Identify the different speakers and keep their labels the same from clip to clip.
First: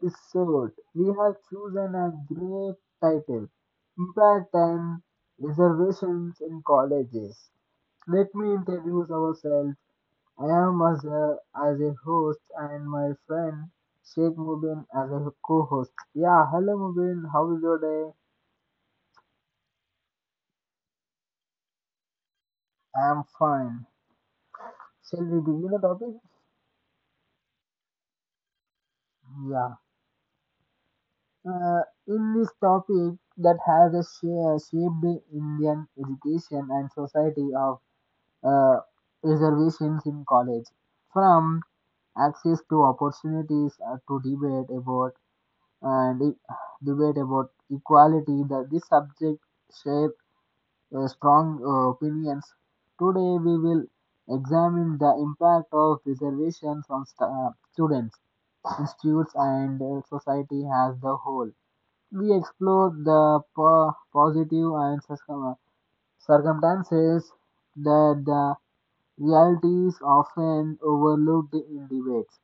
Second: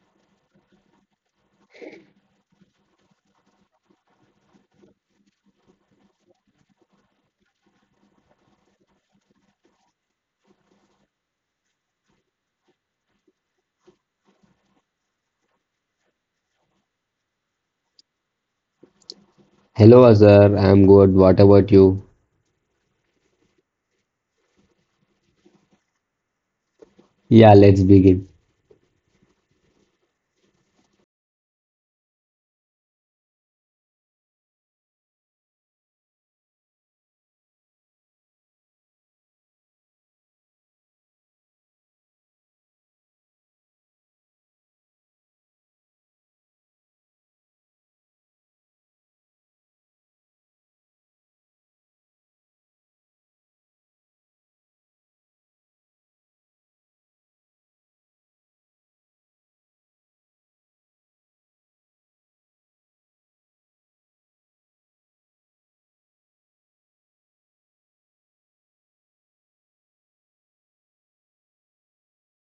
Speaker 1: episode. We have chosen a great title, Impact and Reservations in Colleges. Let me introduce ourselves. I am Azhar as a host and my friend Sheikh Mubin as a co-host. Yeah, hello Mubin, how is your day?
Speaker 2: Hello Azhar, I'm good. What about you?
Speaker 1: I am fine. Shall we begin the topic?
Speaker 2: Yeah, let's begin.
Speaker 1: Yeah. uh, in this topic that has a shaped Indian education and society of uh, reservations in college, from access to opportunities to debate and e-, about equality. That this subject shape strong opinions. Today we will examine the impact of reservations on students, institutes, and society as the whole. We explored the positive and circumstances that the realities often overlooked in debates.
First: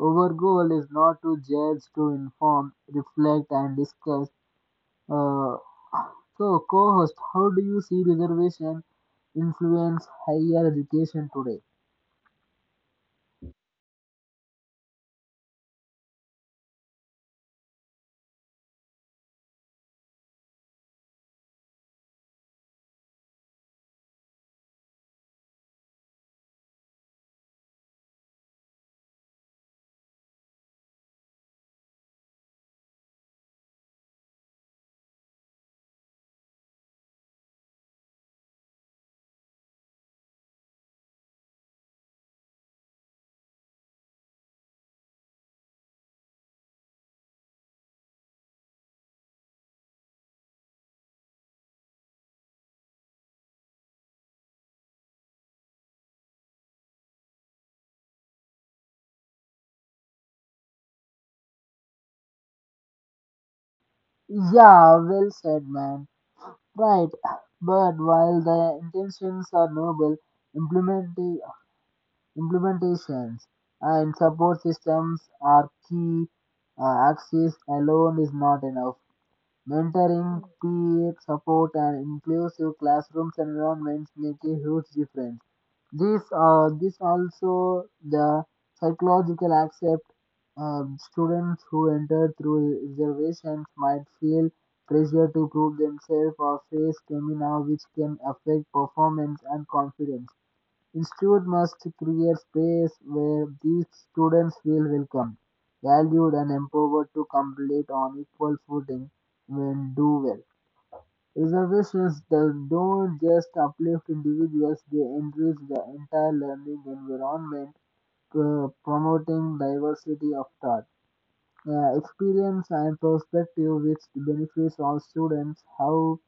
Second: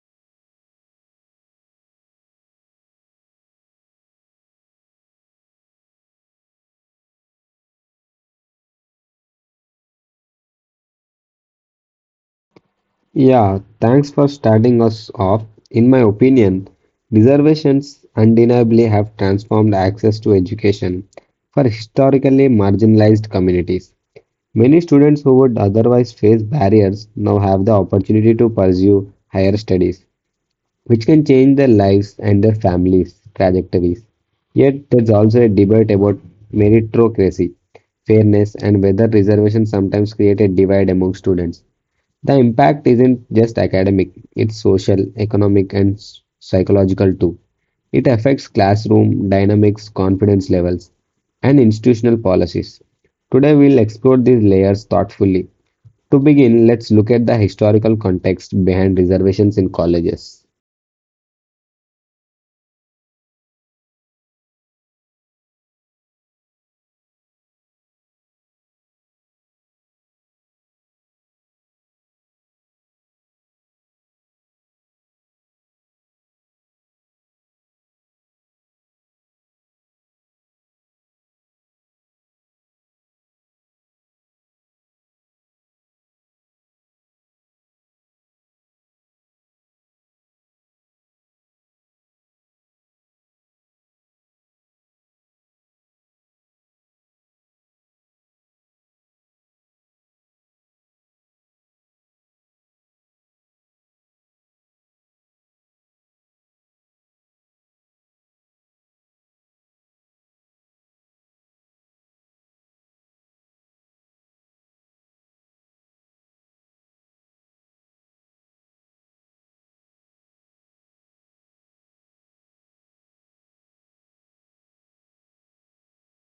Speaker 1: Our goal is not to judge, to inform, reflect, and discuss. Uh, so, co-host, how do you see reservation influence higher education today?
Speaker 2: Yeah, thanks for starting us off. In my opinion, reservations undeniably have transformed access to education for historically marginalized communities. Many students who would otherwise face barriers now have the opportunity to pursue higher studies which can change their lives and their families' trajectories. Yet, there's also a debate about meritocracy, fairness, and whether reservations sometimes create a divide among students. The impact isn't just academic, it's social, economic, and psychological too. It affects classroom dynamics, confidence levels, and institutional policies. Today, we'll explore these layers thoughtfully. To begin, let's look at the historical context behind reservations in colleges.
Speaker 1: Yeah, well said, man. Right, but while the intentions are noble, implementing Implementations and support systems are key. Access alone is not enough. Mentoring, peer support, and inclusive classrooms environments make a huge difference. This also the psychological accept students who enter through reservations might feel pressure to prove themselves or face stamina which can affect performance and confidence. Institute must create space where these students feel welcome, valued and empowered to compete on equal footing when do well. Reservations that don't just uplift individuals, they enrich the entire learning environment, promoting diversity of thought, experience and perspective which benefits all students. How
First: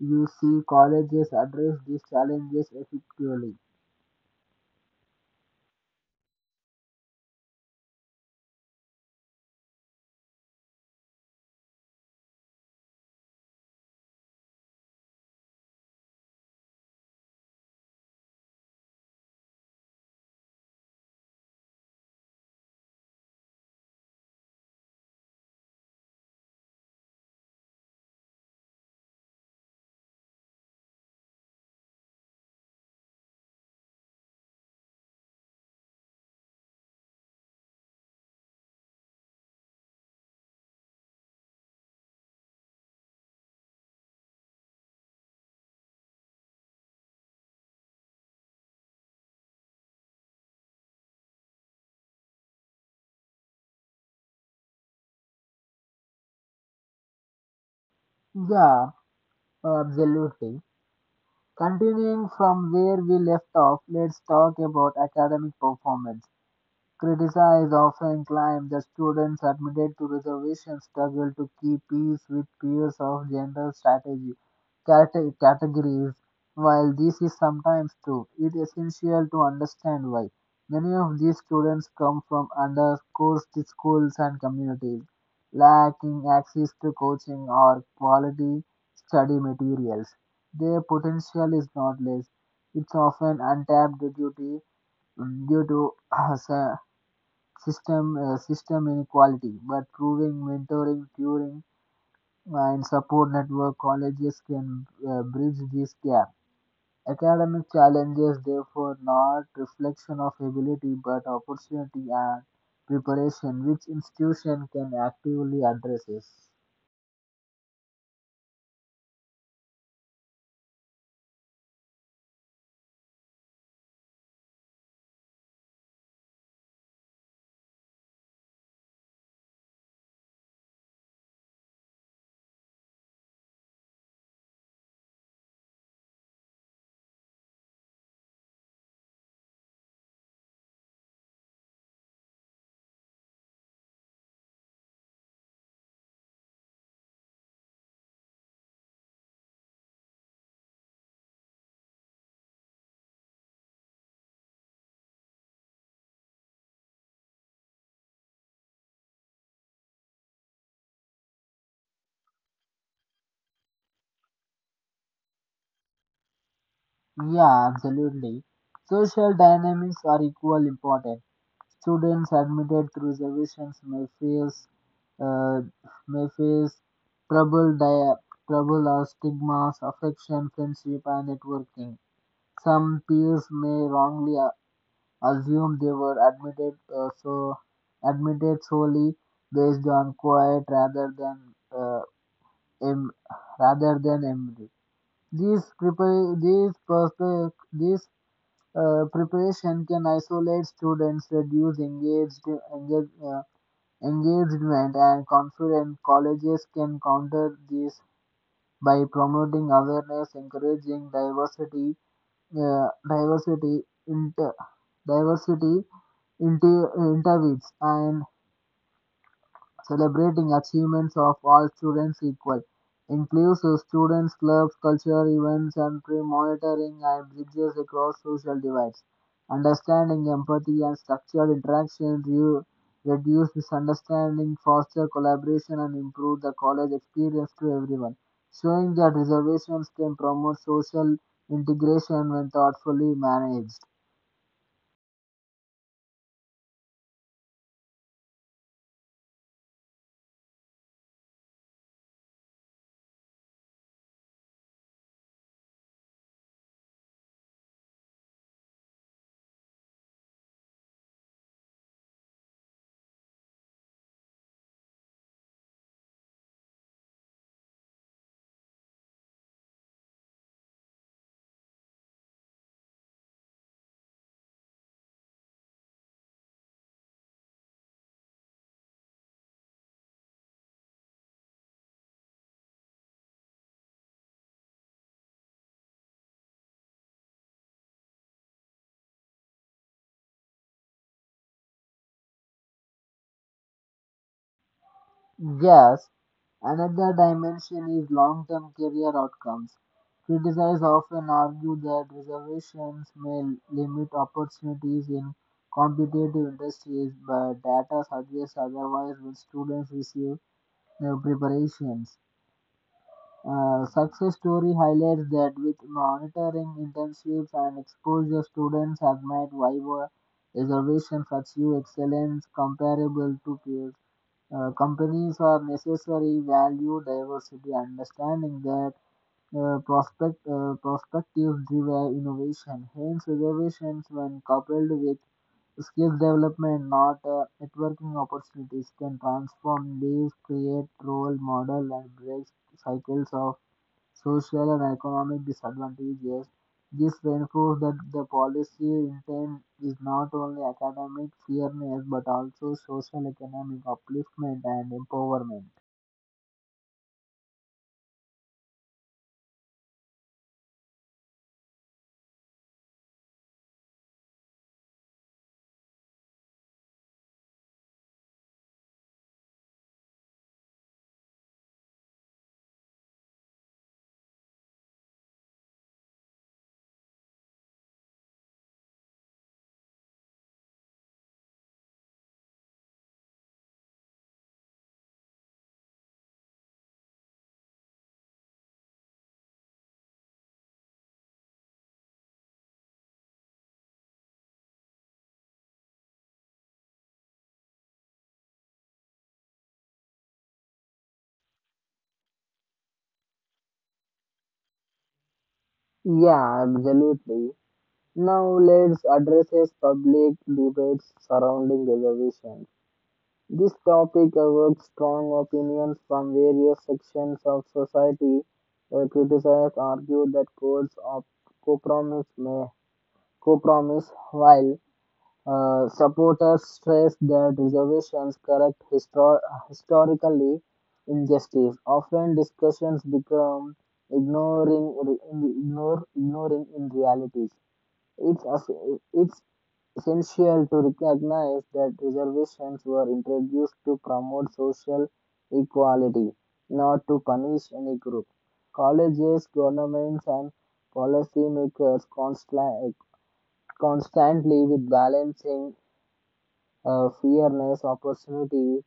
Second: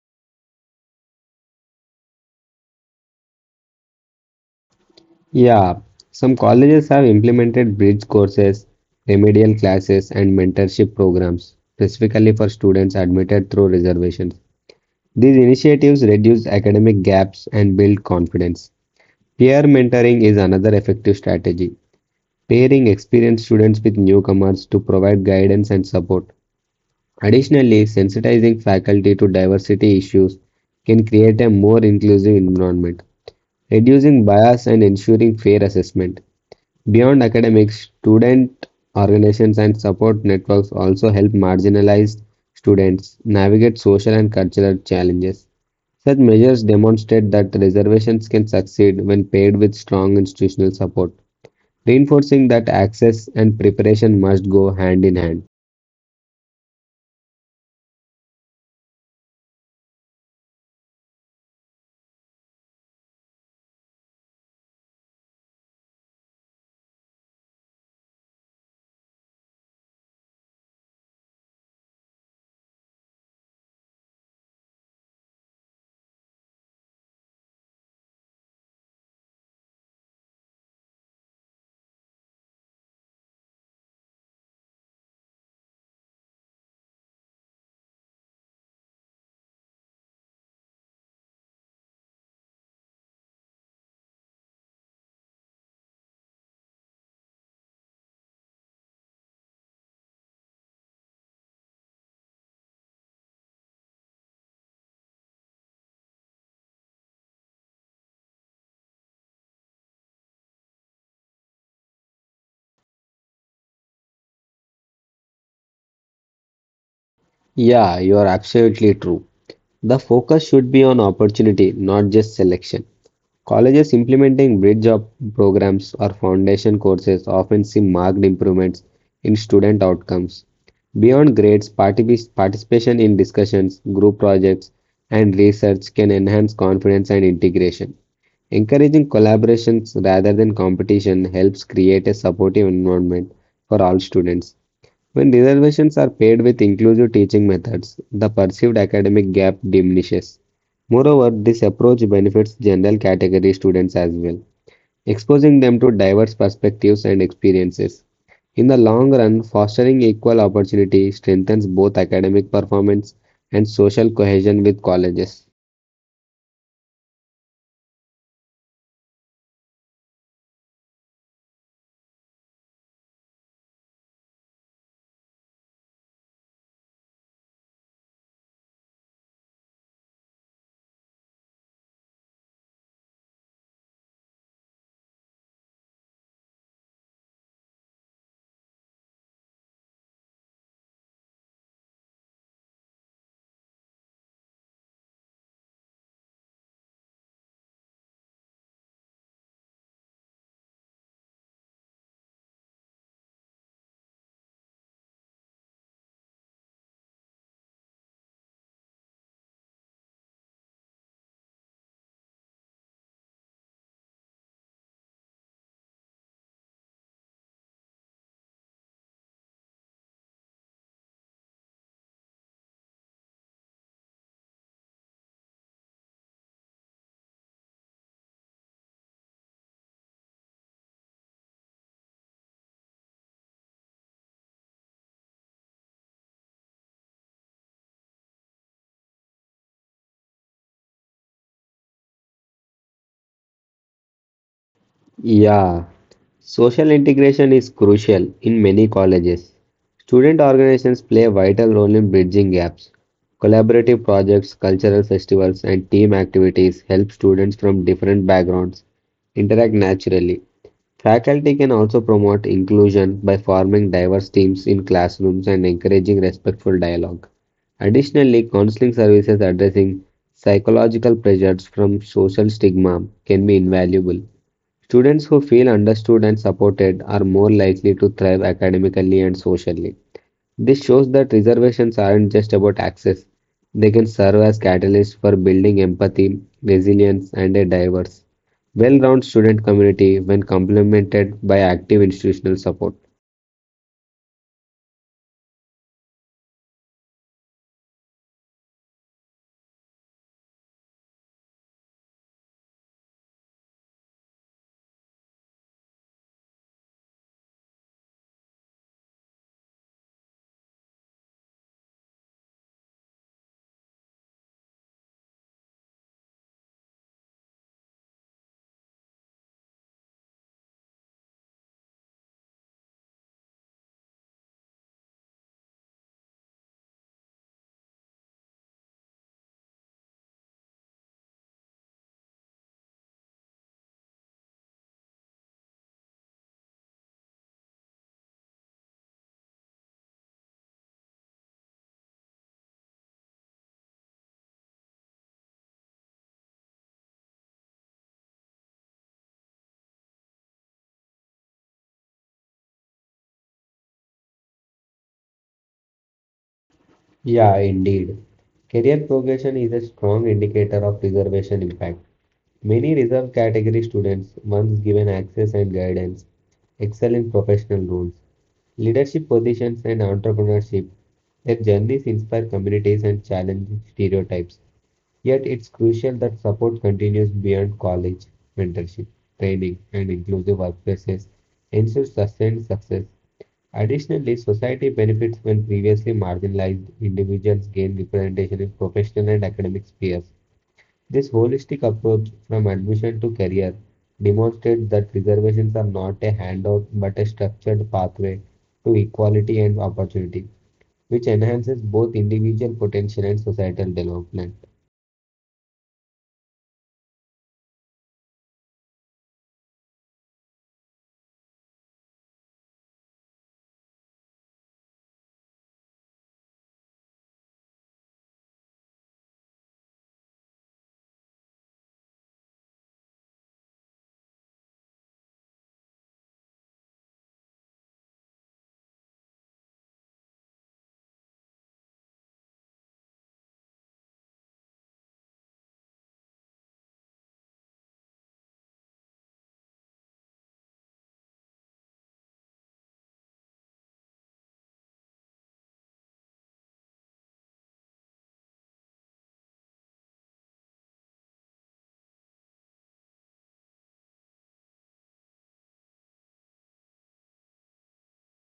Speaker 1: you see colleges address these challenges effectively?
Speaker 2: Yeah, some colleges have implemented bridge courses, remedial classes, and mentorship programs specifically for students admitted through reservations. These initiatives reduce academic gaps and build confidence. Peer mentoring is another effective strategy, pairing experienced students with newcomers to provide guidance and support. Additionally, sensitizing faculty to diversity issues can create a more inclusive environment, reducing bias and ensuring fair assessment. Beyond academics, student organizations and support networks also help marginalized students navigate social and cultural challenges. Such measures demonstrate that reservations can succeed when paired with strong institutional support, reinforcing that access and preparation must go hand in hand.
Speaker 1: Yeah, absolutely. Continuing from where we left off, let's talk about academic performance. Critics often claimed that students admitted to reservations struggle to keep pace with peers of general strategy categories. While this is sometimes true, it is essential to understand why. Many of these students come from underserved schools and communities, lacking access to coaching or quality study materials. Their potential is not less, it's often untapped due to due to system inequality, but proving mentoring, tutoring, and support network colleges can bridge this gap. Academic challenges, therefore, not reflection of ability but opportunity and preparation, which institution can actively address.
Speaker 2: Yeah, you are absolutely true. The focus should be on opportunity, not just selection. Colleges implementing bridge up programs or foundation courses often see marked improvements in student outcomes. Beyond grades, participation in discussions, group projects, and research can enhance confidence and integration. Encouraging collaborations rather than competition helps create a supportive environment for all students. When reservations are paired with inclusive teaching methods, the perceived academic gap diminishes. Moreover, this approach benefits general category students as well, exposing them to diverse perspectives and experiences. In the long run, fostering equal opportunity strengthens both academic performance and social cohesion with colleges.
Speaker 1: Yeah, absolutely. Social dynamics are equally important. Students admitted through reservations uh, may face trouble, di- trouble or stigmas, affection, friendship, and networking. Some peers may wrongly assume they were admitted solely based on quiet rather than uh, em- rather than memory. These prepare these perspe- these preparation can isolate students, reduce engage, uh, engagement, and confidence. Colleges can counter this by promoting awareness, encouraging uh, diversity, inter, diversity, interviews, and celebrating achievements of all students equal, includes students clubs, culture events, and pre-monitoring and bridges across social divides. Understanding, empathy, and structured interaction reduce misunderstanding, foster collaboration, and improve the college experience to everyone. Showing that reservations can promote social integration when thoughtfully managed.
Speaker 2: Yeah, social integration is crucial in many colleges. Student organizations play a vital role in bridging gaps. Collaborative projects, cultural festivals, and team activities help students from different backgrounds interact naturally. Faculty can also promote inclusion by forming diverse teams in classrooms and encouraging respectful dialogue. Additionally, counseling services addressing psychological pressures from social stigma can be invaluable. Students who feel understood and supported are more likely to thrive academically and socially. This shows that reservations aren't just about access, they can serve as catalysts for building empathy, resilience, and a diverse, well rounded student community when complemented by active institutional support.
Speaker 1: Yes, another dimension is long term career outcomes. Criticizers often argue that reservations may limit opportunities in competitive industries, but data suggests otherwise when students receive preparations. Success story highlights that with monitoring internships and exposure, students have made viable reservations achieve excellence comparable to peers. Companies are necessary value diversity, understanding that prospectives drive innovation. Hence, reservations when coupled with skill development, not networking opportunities, can transform lives, create role model, and break cycles of social and economic disadvantages. This reinforces that the policy intent is not only academic fairness but also social economic upliftment and empowerment.
Speaker 2: Yeah, indeed. Career progression is a strong indicator of reservation impact. Many reserve category students, once given access and guidance, excel in professional roles. Leadership positions and entrepreneurship. Their journeys inspire communities and challenge stereotypes. Yet it's crucial that support continues beyond college. Mentorship, training, and inclusive workplaces ensure sustained success. Additionally, society benefits when previously marginalized individuals gain representation in professional and academic spheres. This holistic approach from admission to career demonstrates that reservations are not a handout but a structured pathway to equality and opportunity, which enhances both individual potential and societal development.
Speaker 1: Yeah, absolutely. Now let's address as public debates surrounding reservations. This topic evokes strong opinions from various sections of society. Criticizers argue that codes of compromise may compromise, while supporters stress that reservations correct historically injustice. Often discussions become ignoring re- ignore ignoring in realities. It's as- it's essential to recognize that reservations were introduced to promote social equality, not to punish any group. Colleges, governments, and policymakers constantly with balancing fairness, opportunity,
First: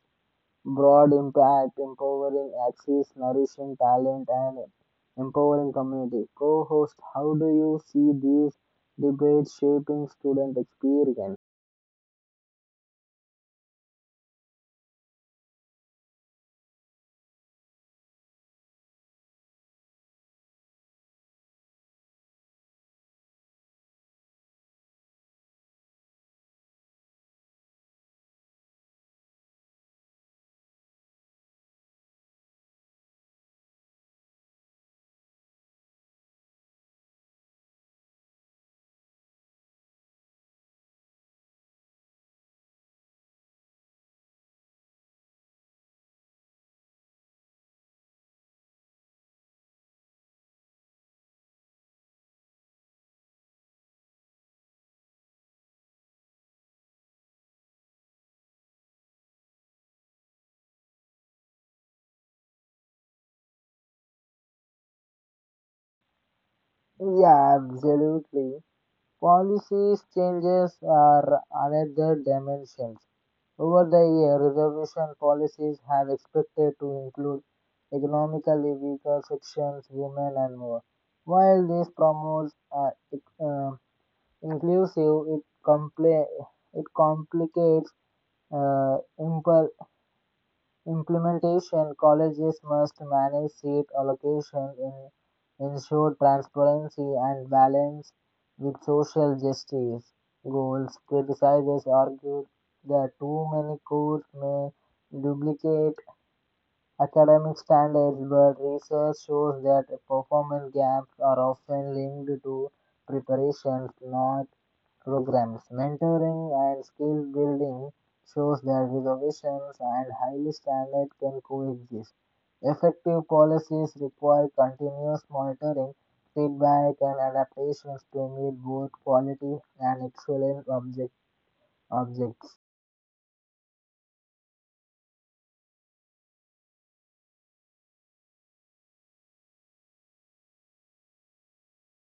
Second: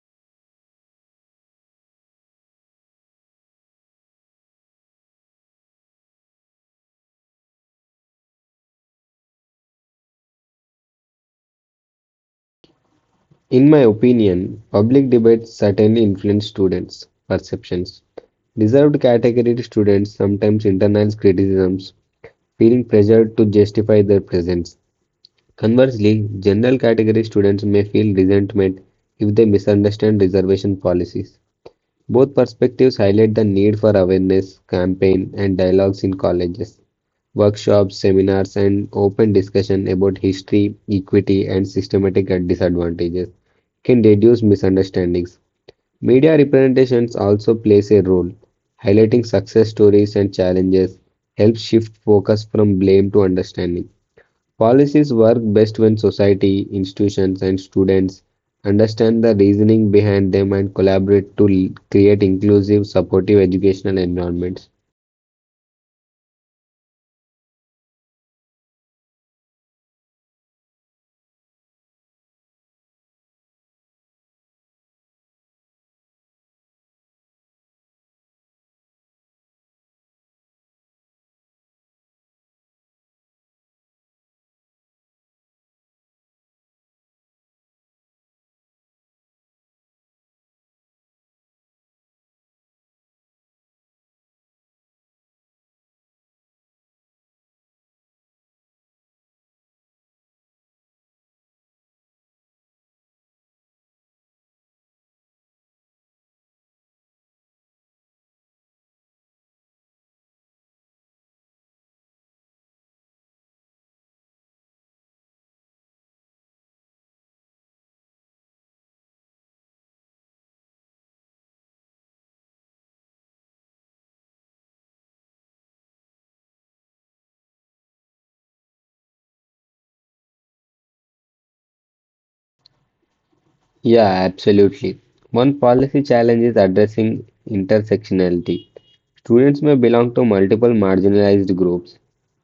Speaker 1: broad impact, empowering access, nourishing talent, and empowering community. Co host, how do you see these debates shaping student experience?
Speaker 2: In my opinion, public debates certainly influence students' perceptions. Reserved category students sometimes internalize criticisms, feeling pressured to justify their presence. Conversely, general category students may feel resentment if they misunderstand reservation policies. Both perspectives highlight the need for awareness, campaign, and dialogues in colleges, workshops, seminars, and open discussion about history, equity, and systematic disadvantages can reduce misunderstandings. Media representations also plays a role. Highlighting success stories and challenges helps shift focus from blame to understanding. Policies work best when society, institutions, and students understand the reasoning behind them and collaborate to create inclusive, supportive educational environments.
Speaker 1: Yeah, absolutely. Policies changes are another dimension. Over the years, reservation policies have expected to include economically weaker sections, women, and more. While this promotes inclusive, it complicates uh, impl- implementation. Colleges must manage seat allocation, ensure transparency, and balance with social justice goals. Criticizers argued that too many courses may duplicate academic standards, but research shows that performance gaps are often linked to preparations, not programs, mentoring, and skill building shows that reservations and highly standards can coexist. Effective policies require continuous monitoring, feedback, and adaptations to meet both quality and excellence objectives.
Speaker 2: Yeah, absolutely. One policy challenge is addressing intersectionality. Students may belong to multiple marginalized groups.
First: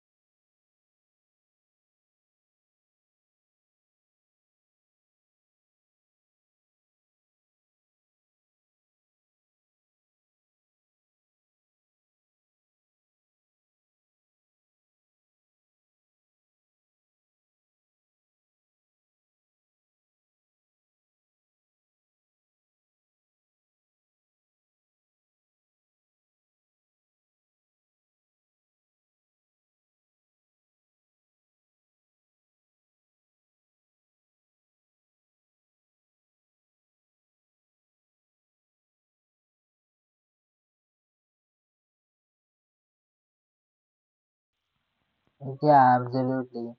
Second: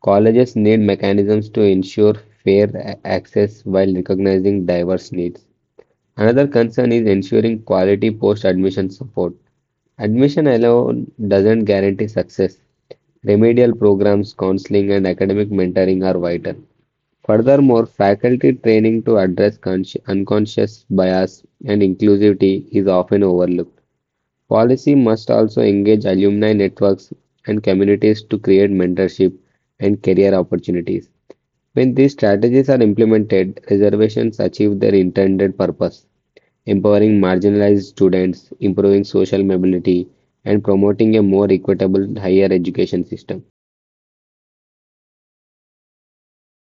Speaker 2: Colleges need mechanisms to ensure fair access while recognizing diverse needs. Another concern is ensuring quality post admission support. Admission alone doesn't guarantee success. Remedial programs, counseling, and academic mentoring are vital. Furthermore, faculty training to address unconscious bias and inclusivity is often overlooked. Policy must also engage alumni networks and communities to create mentorship and career opportunities. When these strategies are implemented, reservations achieve their intended purpose empowering marginalized students, improving social mobility, and promoting a more equitable higher education system.
Speaker 1: Yeah, absolutely.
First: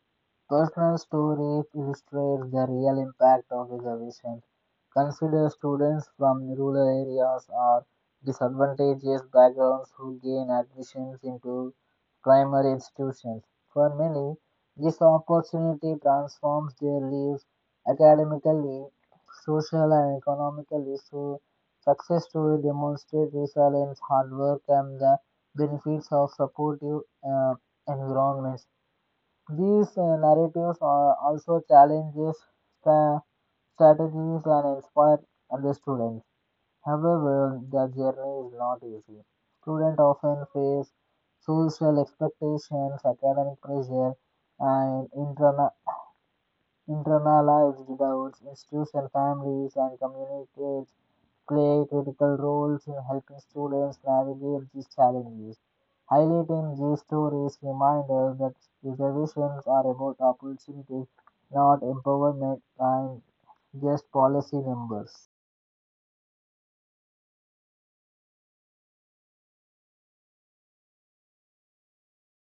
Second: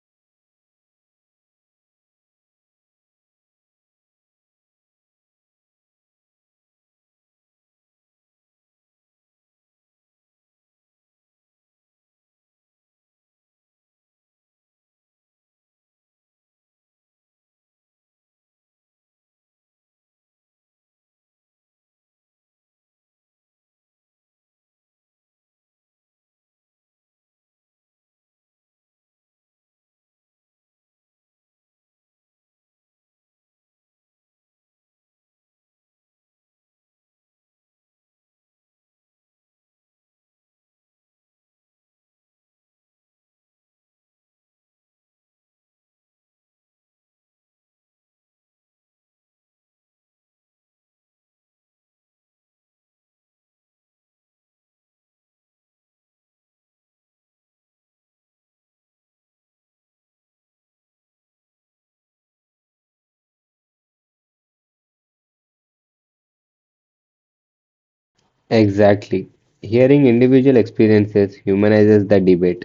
Speaker 1: Personal stories illustrate the real impact of reservations. Consider students from rural areas or disadvantaged backgrounds who gain admissions into primary institutions. For many, this opportunity transforms their lives academically, social, and economically. So, success stories demonstrate resilience, hard work, and the benefits of supportive uh, environments. These narratives are also challenges the strategies and inspire the students. However, their journey is not easy. Students often face social expectations, academic pressure, and internalized doubts. Institution families and communities play critical roles in helping students navigate these challenges. Highlighting these stories reminds us that reservations are about opportunity, not empowerment and just policy numbers.
Speaker 2: Exactly. Hearing individual experiences humanizes the debate.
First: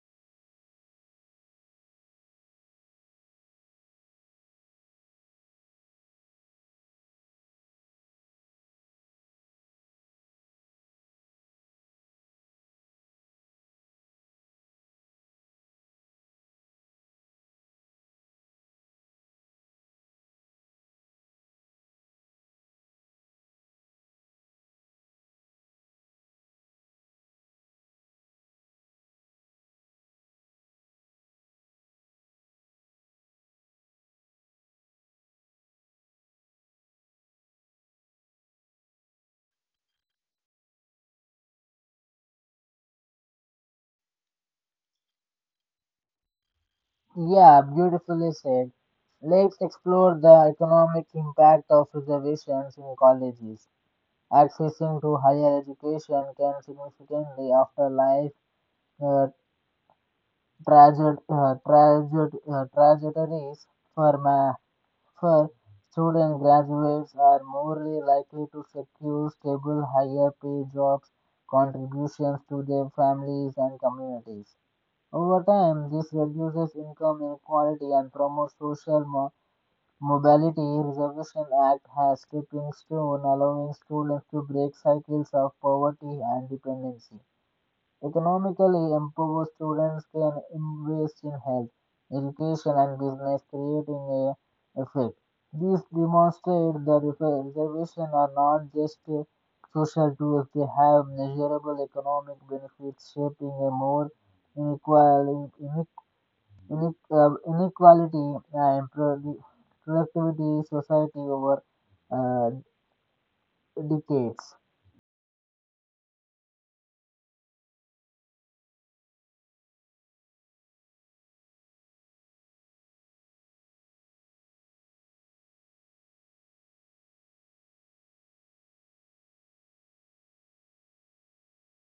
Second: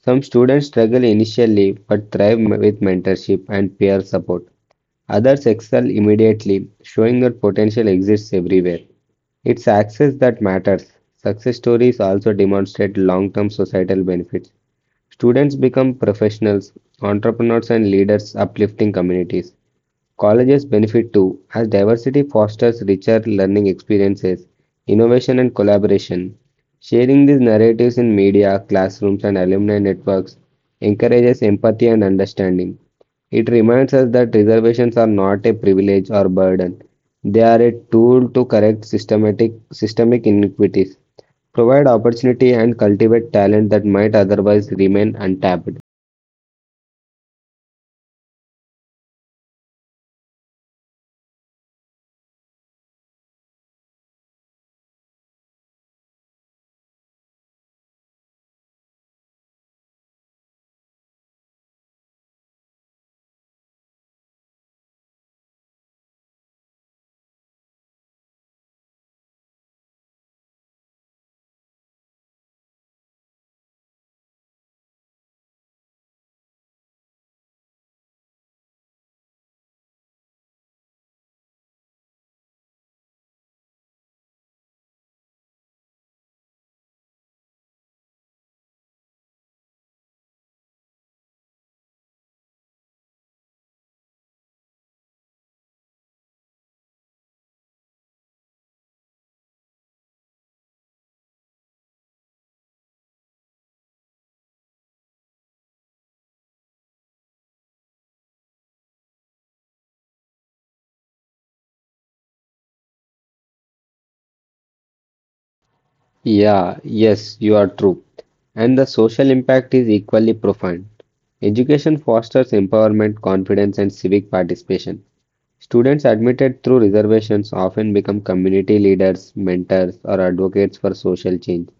Speaker 2: Some students struggle initially but thrive with mentorship and peer support. Others excel immediately, showing that potential exists everywhere. It's access that matters. Success stories also demonstrate long term societal benefits. Students become professionals, entrepreneurs and leaders uplifting communities. Colleges benefit too, as diversity fosters richer learning experiences, innovation and collaboration. Sharing these narratives in media, classrooms and alumni networks encourages empathy and understanding. It reminds us that reservations are not a privilege or burden. They are a tool to correct systematic systemic inequities. Provide opportunity and cultivate talent that might otherwise remain untapped.
Speaker 1: Yeah, beautifully said. Let's explore the economic impact of reservations in colleges. Accessing to higher education can significantly alter life uh, trajectories for ma- For student graduates are more likely to secure stable, higher pay jobs, contributions to their families and communities. Over time, this reduces income inequality and promotes social mobility. Reservation Act has stepping stone allowing students to break cycles of poverty and dependency. Economically empowered students can invest in health, education, and business, creating a effect. This demonstrates that reservations are not just social tools, they have measurable economic benefits, shaping a more inequality, inequality and productivity society over uh, decades.
Speaker 2: Yeah, yes, you are true. And the social impact is equally profound. Education fosters empowerment, confidence, and civic participation. Students admitted through reservations often become community leaders, mentors, or advocates for social change.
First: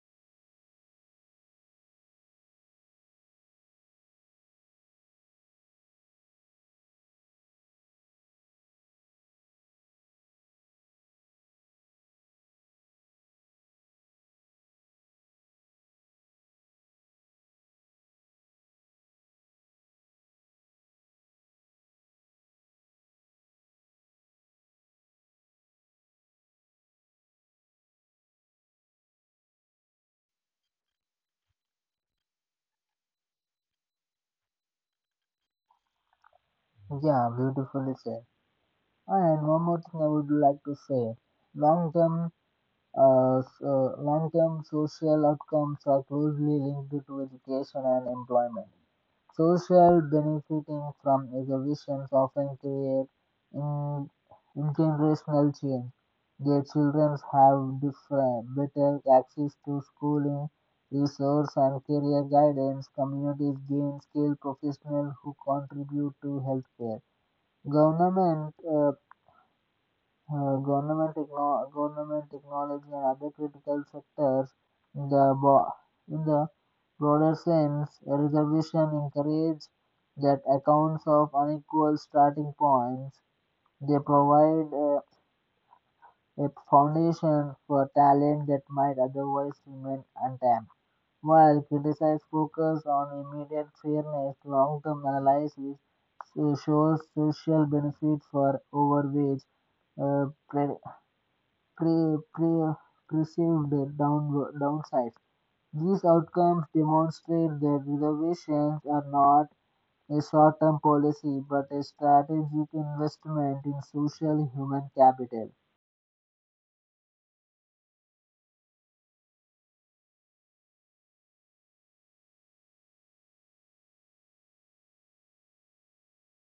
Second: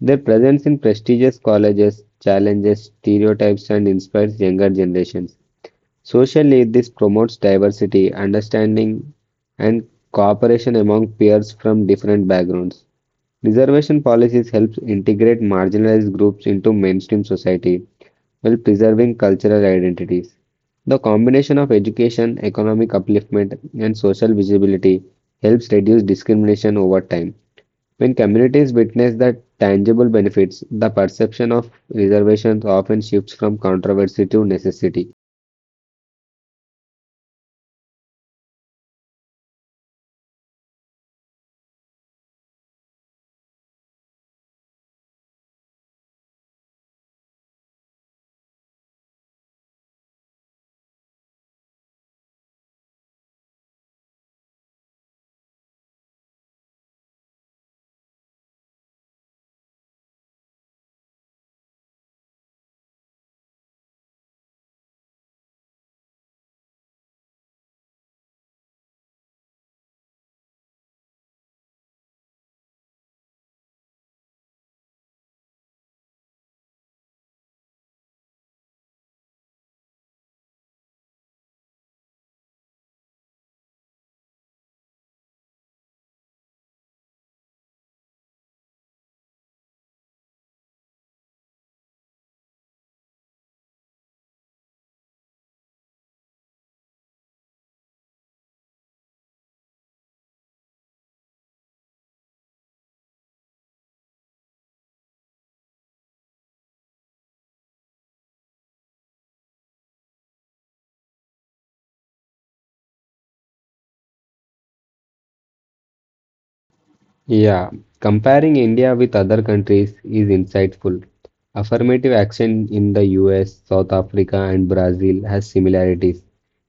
Speaker 2: Their presence in prestigious colleges challenges stereotypes and inspires younger generations. Socially, this promotes diversity, understanding, and cooperation among peers from different backgrounds. Reservation policies help integrate marginalized groups into mainstream society while preserving cultural identities. The combination of education, economic upliftment, and social visibility helps reduce discrimination over time. When communities witness the tangible benefits, the perception of reservations often shifts from controversy to necessity.
Speaker 1: Yeah, beautifully said. And one more thing I would like to say long-term long-term social outcomes are closely linked to education and employment. Social benefiting from exhibitions often create in, intergenerational change. Their children have different, better access to schooling, resource and career guidance. Communities gain skilled professionals who contribute to healthcare government uh, government technology and other critical sectors in the, bo- in the broader sense, a reservation encourages that accounts of unequal starting points. They provide a foundation for talent that might otherwise remain untapped. While criticized focus on immediate fairness, long-term analysis shows social benefit for over which uh, pre- pre- pre- perceived downsides. These outcomes demonstrate that reservations are not a short-term policy but a strategic investment in social human capital.
Speaker 2: Yeah, comparing India with other countries is insightful. Affirmative action in the US, South Africa, and Brazil has similarities,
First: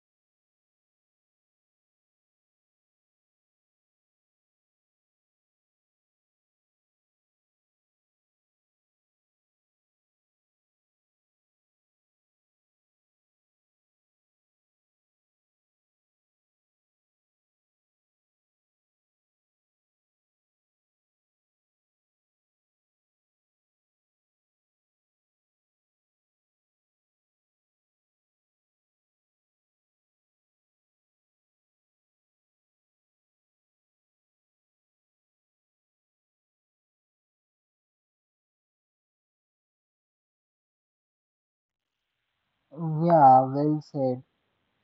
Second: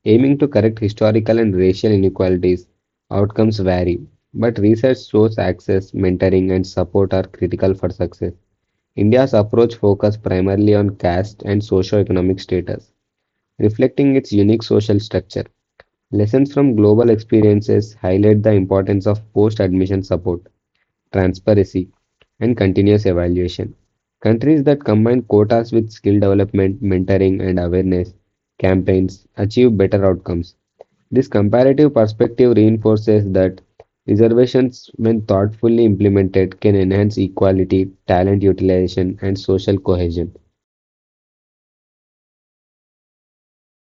Speaker 2: aiming to correct historical and racial inequalities. Outcomes vary, but research shows access, mentoring, and support are critical for success. India's approach focused primarily on caste and socio-economic status, reflecting its unique social structure. Lessons from global experiences highlight the importance of post-admission support transparency, and continuous evaluation. Countries that combine quotas with skill development, mentoring, and awareness campaigns achieve better outcomes. This comparative perspective reinforces that reservations, when thoughtfully implemented, can enhance equality, talent utilization, and social cohesion.
Speaker 1: Yeah, well said.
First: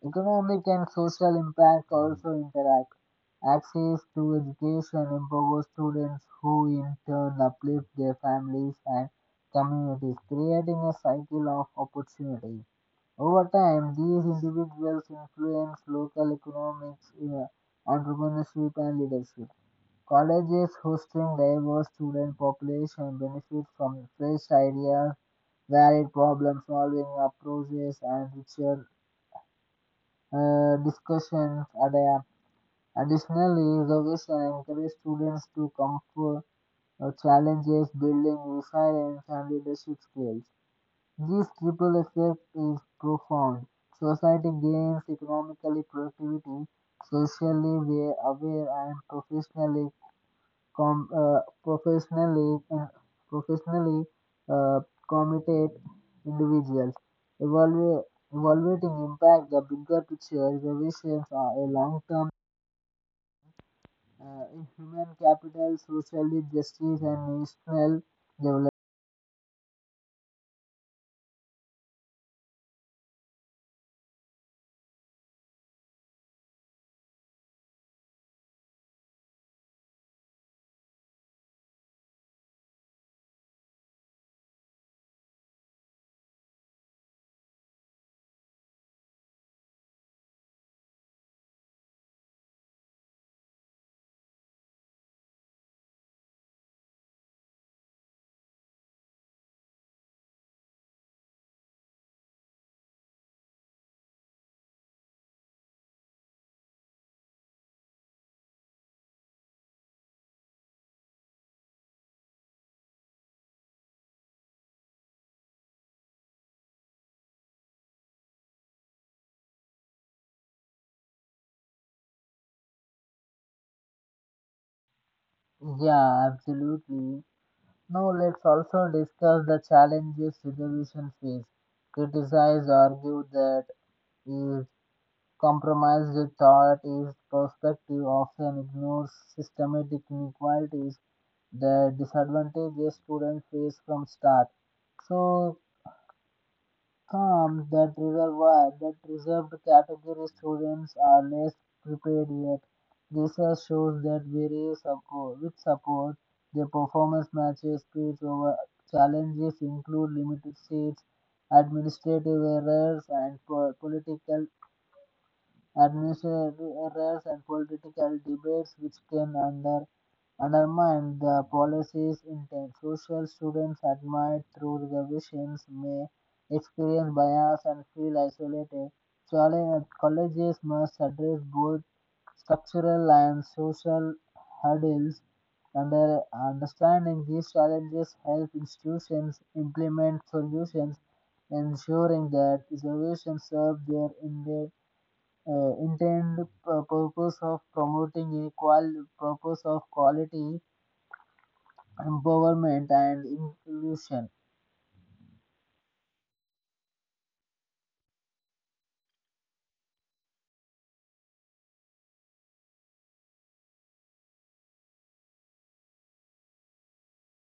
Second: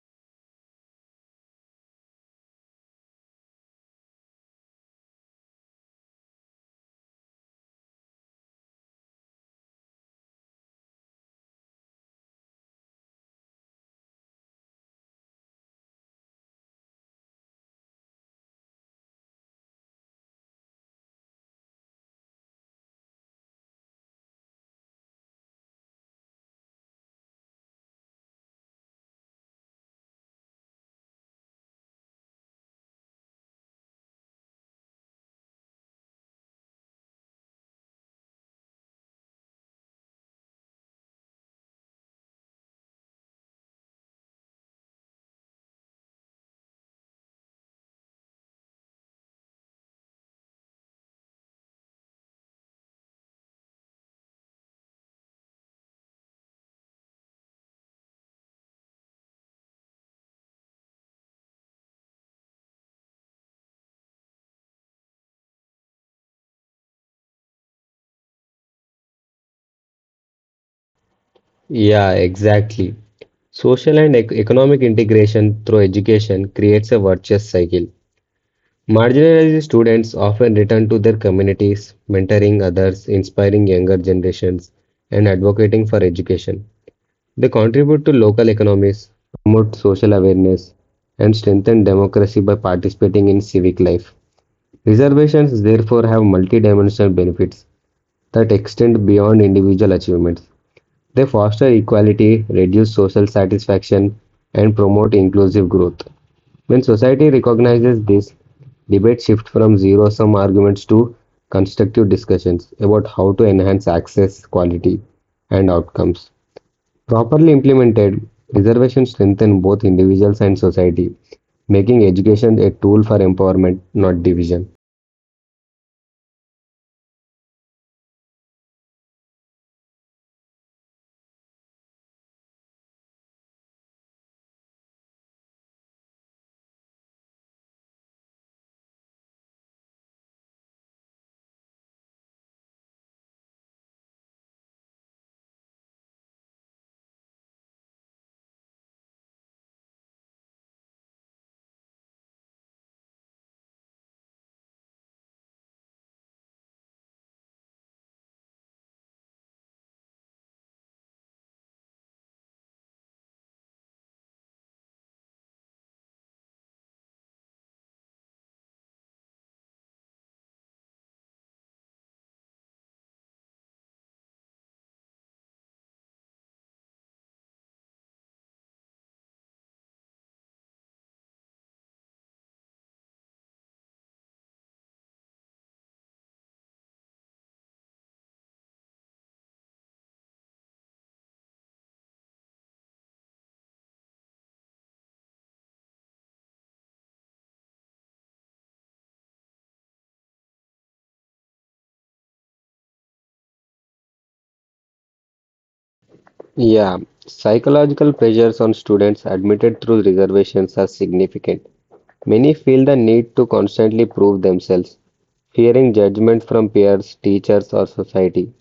Speaker 1: Economic and social impact also interact. Access to education empowers students who in turn uplift their families and communities, creating a cycle of opportunity. Over time, these individuals influence local economics, entrepreneurship, and leadership. Colleges hosting diverse student population benefit from fresh ideas, varied problem-solving approaches, and richer discussions. Additionally, innovation encourages students to come for challenges, building resilience and leadership skills. This triple effect is profound. Society gains economically productivity, socially we are aware and professionally com- professionally professionally uh, committed individuals. Evalu- Evaluating impact the bigger picture revisions are a long-term in human capital, social justice and national development.
Speaker 2: Yeah, exactly. Social and economic integration through education creates a virtuous cycle. Marginalized students often return to their communities, mentoring others, inspiring younger generations, and advocating for education. They contribute to local economies, promote social awareness, and strengthen democracy by participating in civic life. Reservations therefore have multidimensional benefits that extend beyond individual achievements. They foster equality, reduce social satisfaction, and promote inclusive growth. When society recognizes this, debates shift from zero sum arguments to constructive discussions about how to enhance access, quality, and outcomes. Properly implemented, reservations strengthen both individuals and society, making education a tool for empowerment, not division.
Speaker 1: Yeah, absolutely. Now let's also discuss the challenges civilizations face. Criticize argue that is compromised thought is perspective often ignores systematic inequalities the disadvantages students face from start. So calm that reservoir that reserved category students are less prepared yet. Research shows that with support, their performance matches speeds over challenges include limited seats, administrative errors, and political debates which can undermine the policies, intent. Social students admired through revisions may experience bias and feel isolated. Colleges must address both structural and social hurdles. Understanding these challenges help institutions implement solutions, ensuring that solutions serve their intended intended purpose of promoting equal purpose of quality empowerment and inclusion.
Speaker 2: Yeah, psychological pressures on students admitted through reservations are significant. Many feel the need to constantly prove themselves, fearing judgment from peers, teachers, or society.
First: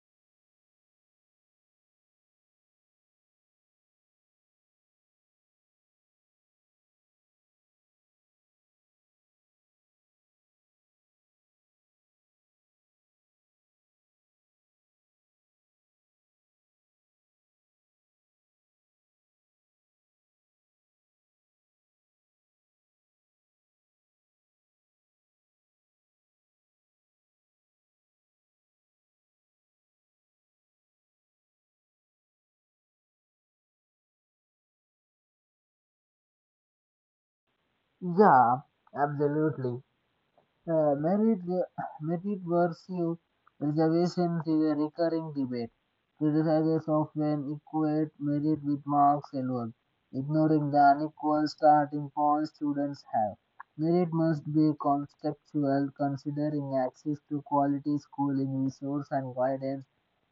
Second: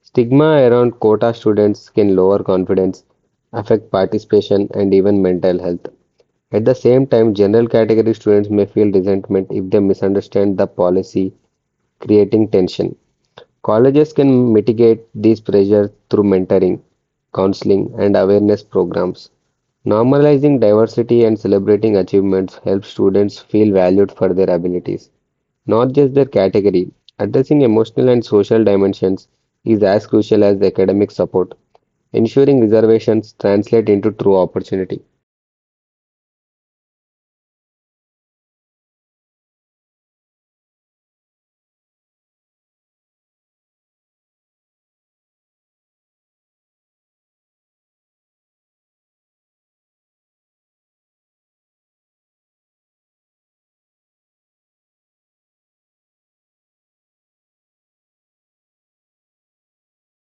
Speaker 2: Stigma around quota students can lower confidence, affect participation, and even mental health. At the same time, general category students may feel resentment if they misunderstand the policy, creating tension. Colleges can mitigate these pressures through mentoring, counseling, and awareness programs. Normalizing diversity and celebrating achievements helps students feel valued for their abilities not just their category. Addressing emotional and social dimensions is as crucial as the academic support, ensuring reservations translate into true opportunity.
Speaker 1: Yeah, absolutely. Uh, merit, Merit versus reservations is a recurring debate. Criticizers often equate merit with marks alone, ignoring the unequal starting point students have. Merit must be contextual, considering access to quality schooling, resource and guidance.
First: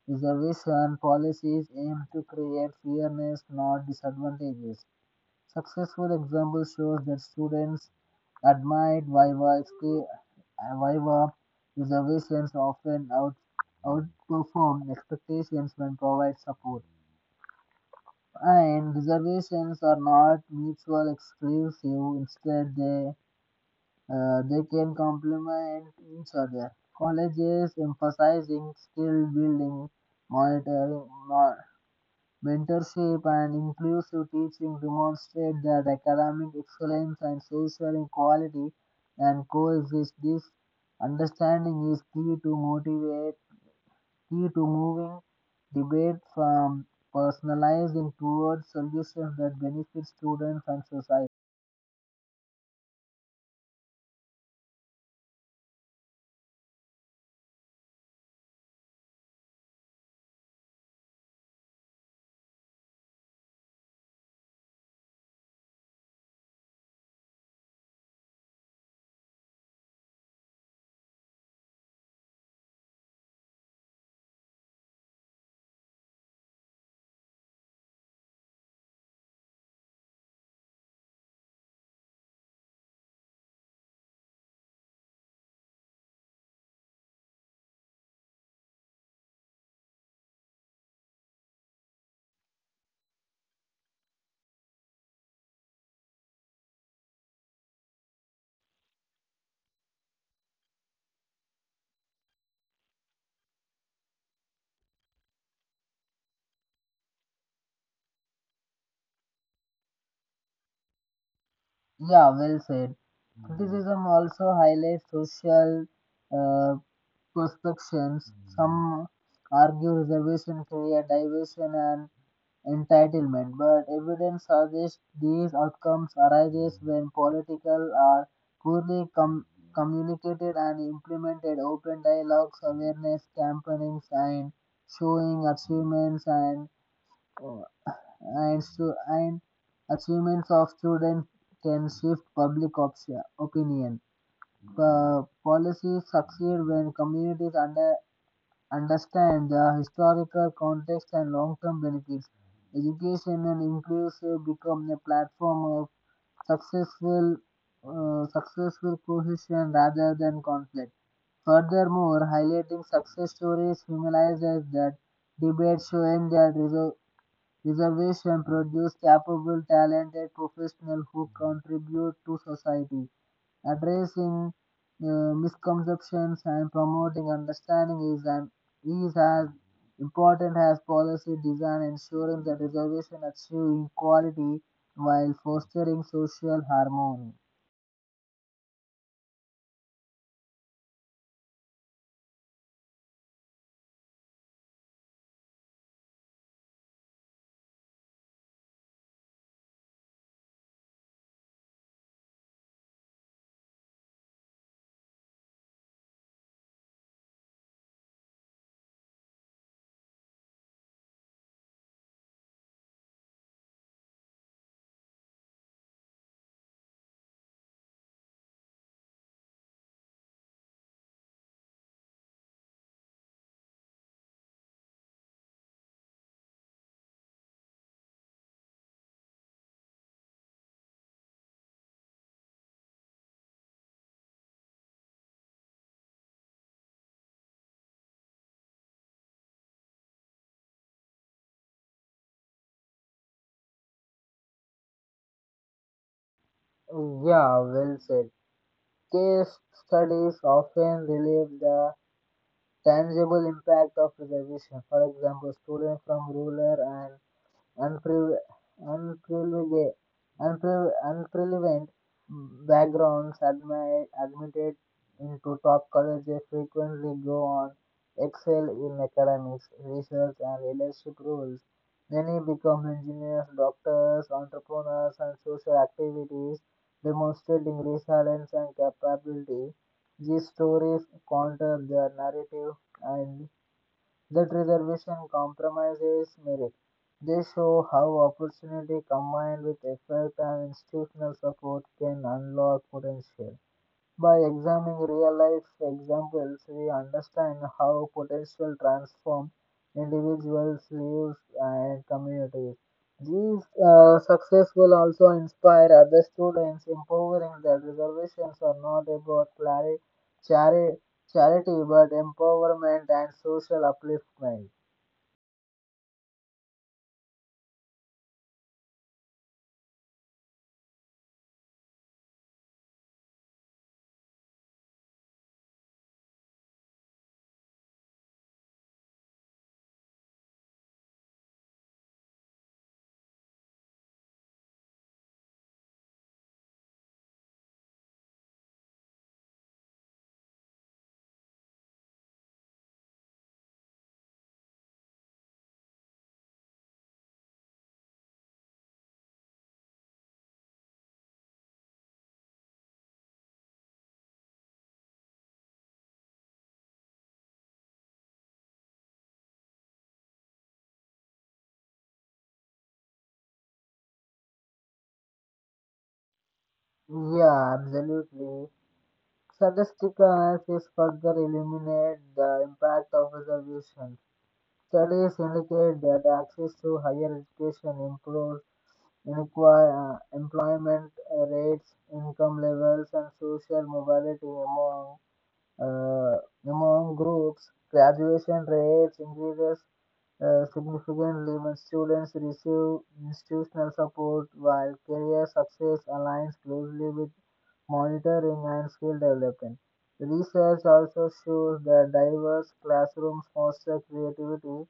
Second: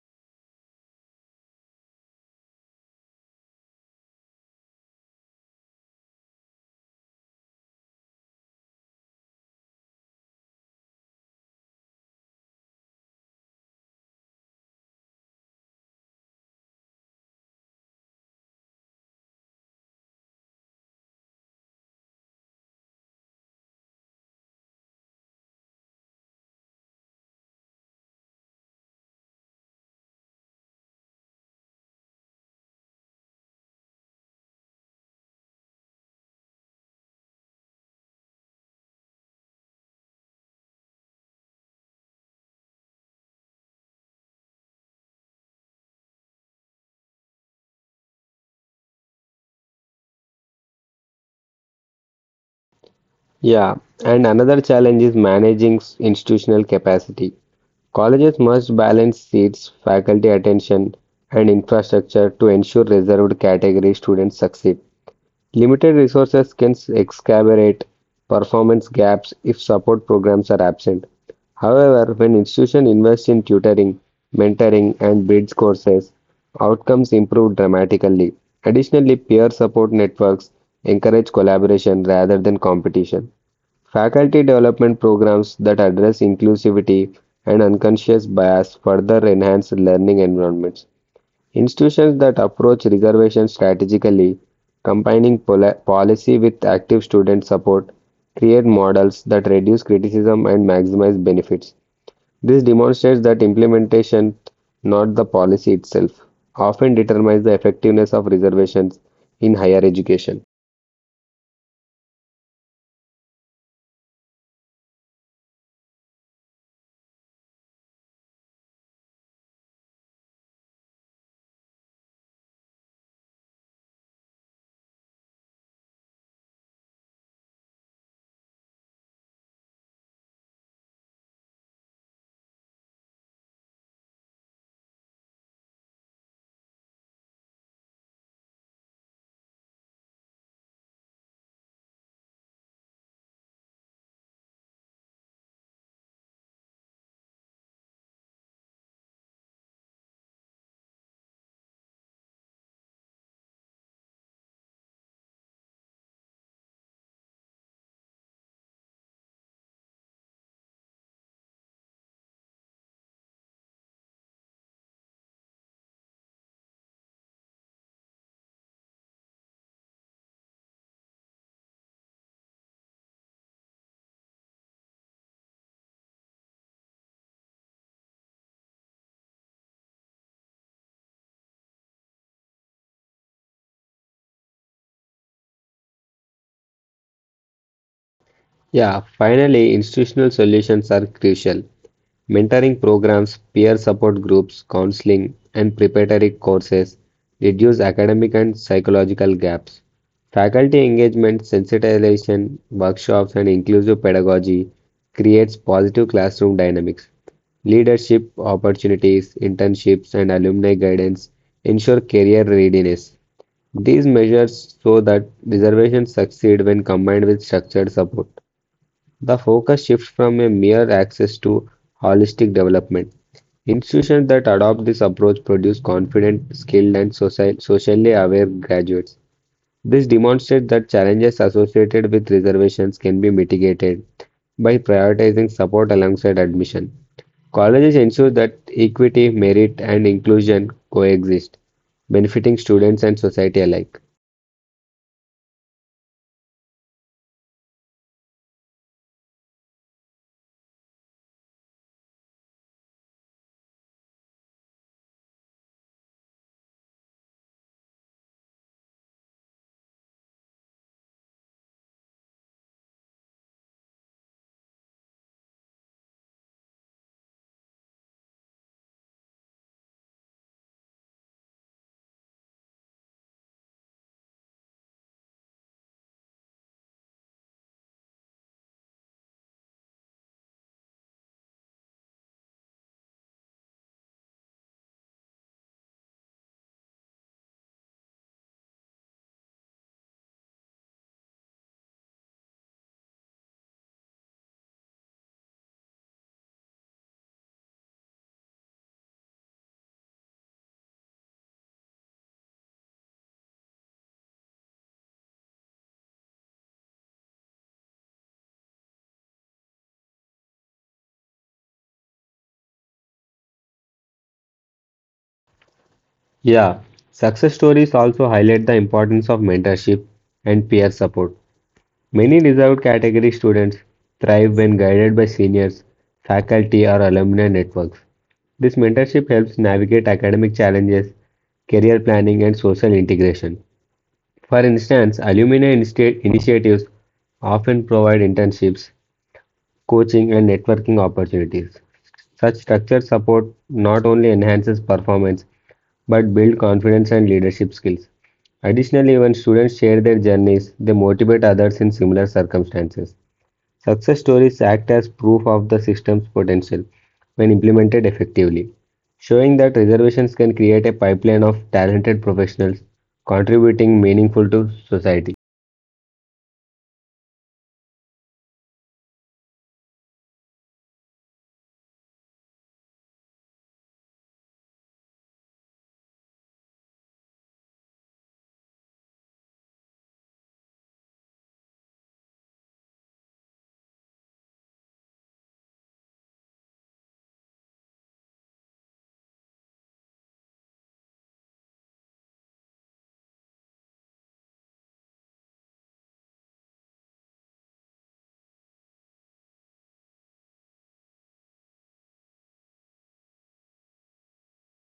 Speaker 1: Reservation policies aim to create fairness, not disadvantages. Successful example shows that students admired Viva reservations often outperform expectations when provide support. And reservations are not mutual exclusive. Instead, they can complement each other. Colleges emphasizing skill building, monitoring, mentorship and inclusive teaching demonstrate that academic excellence and social equality can coexist. This understanding is key to motivate, key to moving debate from personalizing towards solutions that benefit students and society.
Speaker 2: Yeah, and another challenge is managing institutional capacity. Colleges must balance seats, faculty attention, and infrastructure to ensure reserved category students succeed. Limited resources can exacerbate performance gaps if support programs are absent. However, when institutions invest in tutoring, mentoring, and bridge courses, outcomes improve dramatically. Additionally, peer support networks encourage collaboration rather than competition. Faculty development programs that address inclusivity and unconscious bias further enhance learning environments. Institutions that approach reservations strategically, combining policy with active student support, create models that reduce criticism and maximize benefits. This demonstrates that implementation, not the policy itself, often determines the effectiveness of reservations in higher education.
Speaker 1: Yeah, well said. Criticism also highlights social uh, perspectives. Some argue reservation create division and entitlement, but evidence suggests these outcomes arise when political are poorly communicated and implemented. Open dialogues, awareness campaigns, and showing achievements and achievements of students can shift public opinion. Policies succeed when communities understand the historical context and long-term benefits. Education and inclusive become a platform of successful, successful cohesion rather than conflict. Furthermore, highlighting success stories humanizes that debate, showing that reservation produce capable, talented professionals who contribute to society addressing misconceptions and promoting understanding is as important as policy design ensuring that reservation achieve equality while fostering social harmony.
Speaker 2: Yeah, finally, institutional solutions are crucial. Mentoring programs, peer support groups, counseling, and preparatory courses reduce academic and psychological gaps. Faculty engagement, sensitization, workshops, and inclusive pedagogy creates positive classroom dynamics. Leadership opportunities, internships, and alumni guidance ensure career readiness. These measures show that reservations succeed when combined with structured support. The focus shifts from a mere access to holistic development. Institutions that adopt this approach produce confident, skilled, and socially aware graduates. This demonstrates that challenges associated with reservations can be mitigated by prioritizing support alongside admission. Colleges ensure that equity, merit, and inclusion coexist, benefiting students and society alike.
Speaker 1: Yeah, well said. Case studies often relieve the tangible impact of reservation. For example, students from rural and Unpre, unprivilege- unpre, unprivileged backgrounds admitted into top colleges frequently go on excel in academics, research, and leadership roles. Many become engineers, doctors, entrepreneurs, and social activities, demonstrating resilience and capability. These stories counter their narrative and that reservation compromises merit. They show how opportunity combined with effort and institutional support can unlock potential. By examining real-life examples, we understand how potential transform individuals' lives and communities. These success will also inspire other students, empowering that reservations are not about chari- charity but empowerment and social upliftment.
Speaker 2: Yeah, success stories also highlight the importance of mentorship and peer support. Many reserved category students thrive when guided by seniors, faculty, or alumni networks. This mentorship helps navigate academic challenges, career planning, and social integration. For instance, alumni initiatives often provide internships, coaching, and networking opportunities. Such structured support not only enhances performance but builds confidence and leadership skills. Additionally, when students share their journeys, they motivate others in similar circumstances. Success stories act as proof of the system's potential when implemented effectively, showing that reservations can create a pipeline of talented professionals contributing meaningful to society.
Speaker 1: Yeah, absolutely. Statistics is further illuminate the impact of reservation. Studies indicate that access to higher education improves employment rates, income levels, and social mobility among uh, among groups. Graduation rates increases significantly when students receive institutional support, while career success aligns closely with monitoring and skill development. Research also shows that diverse classrooms foster creativity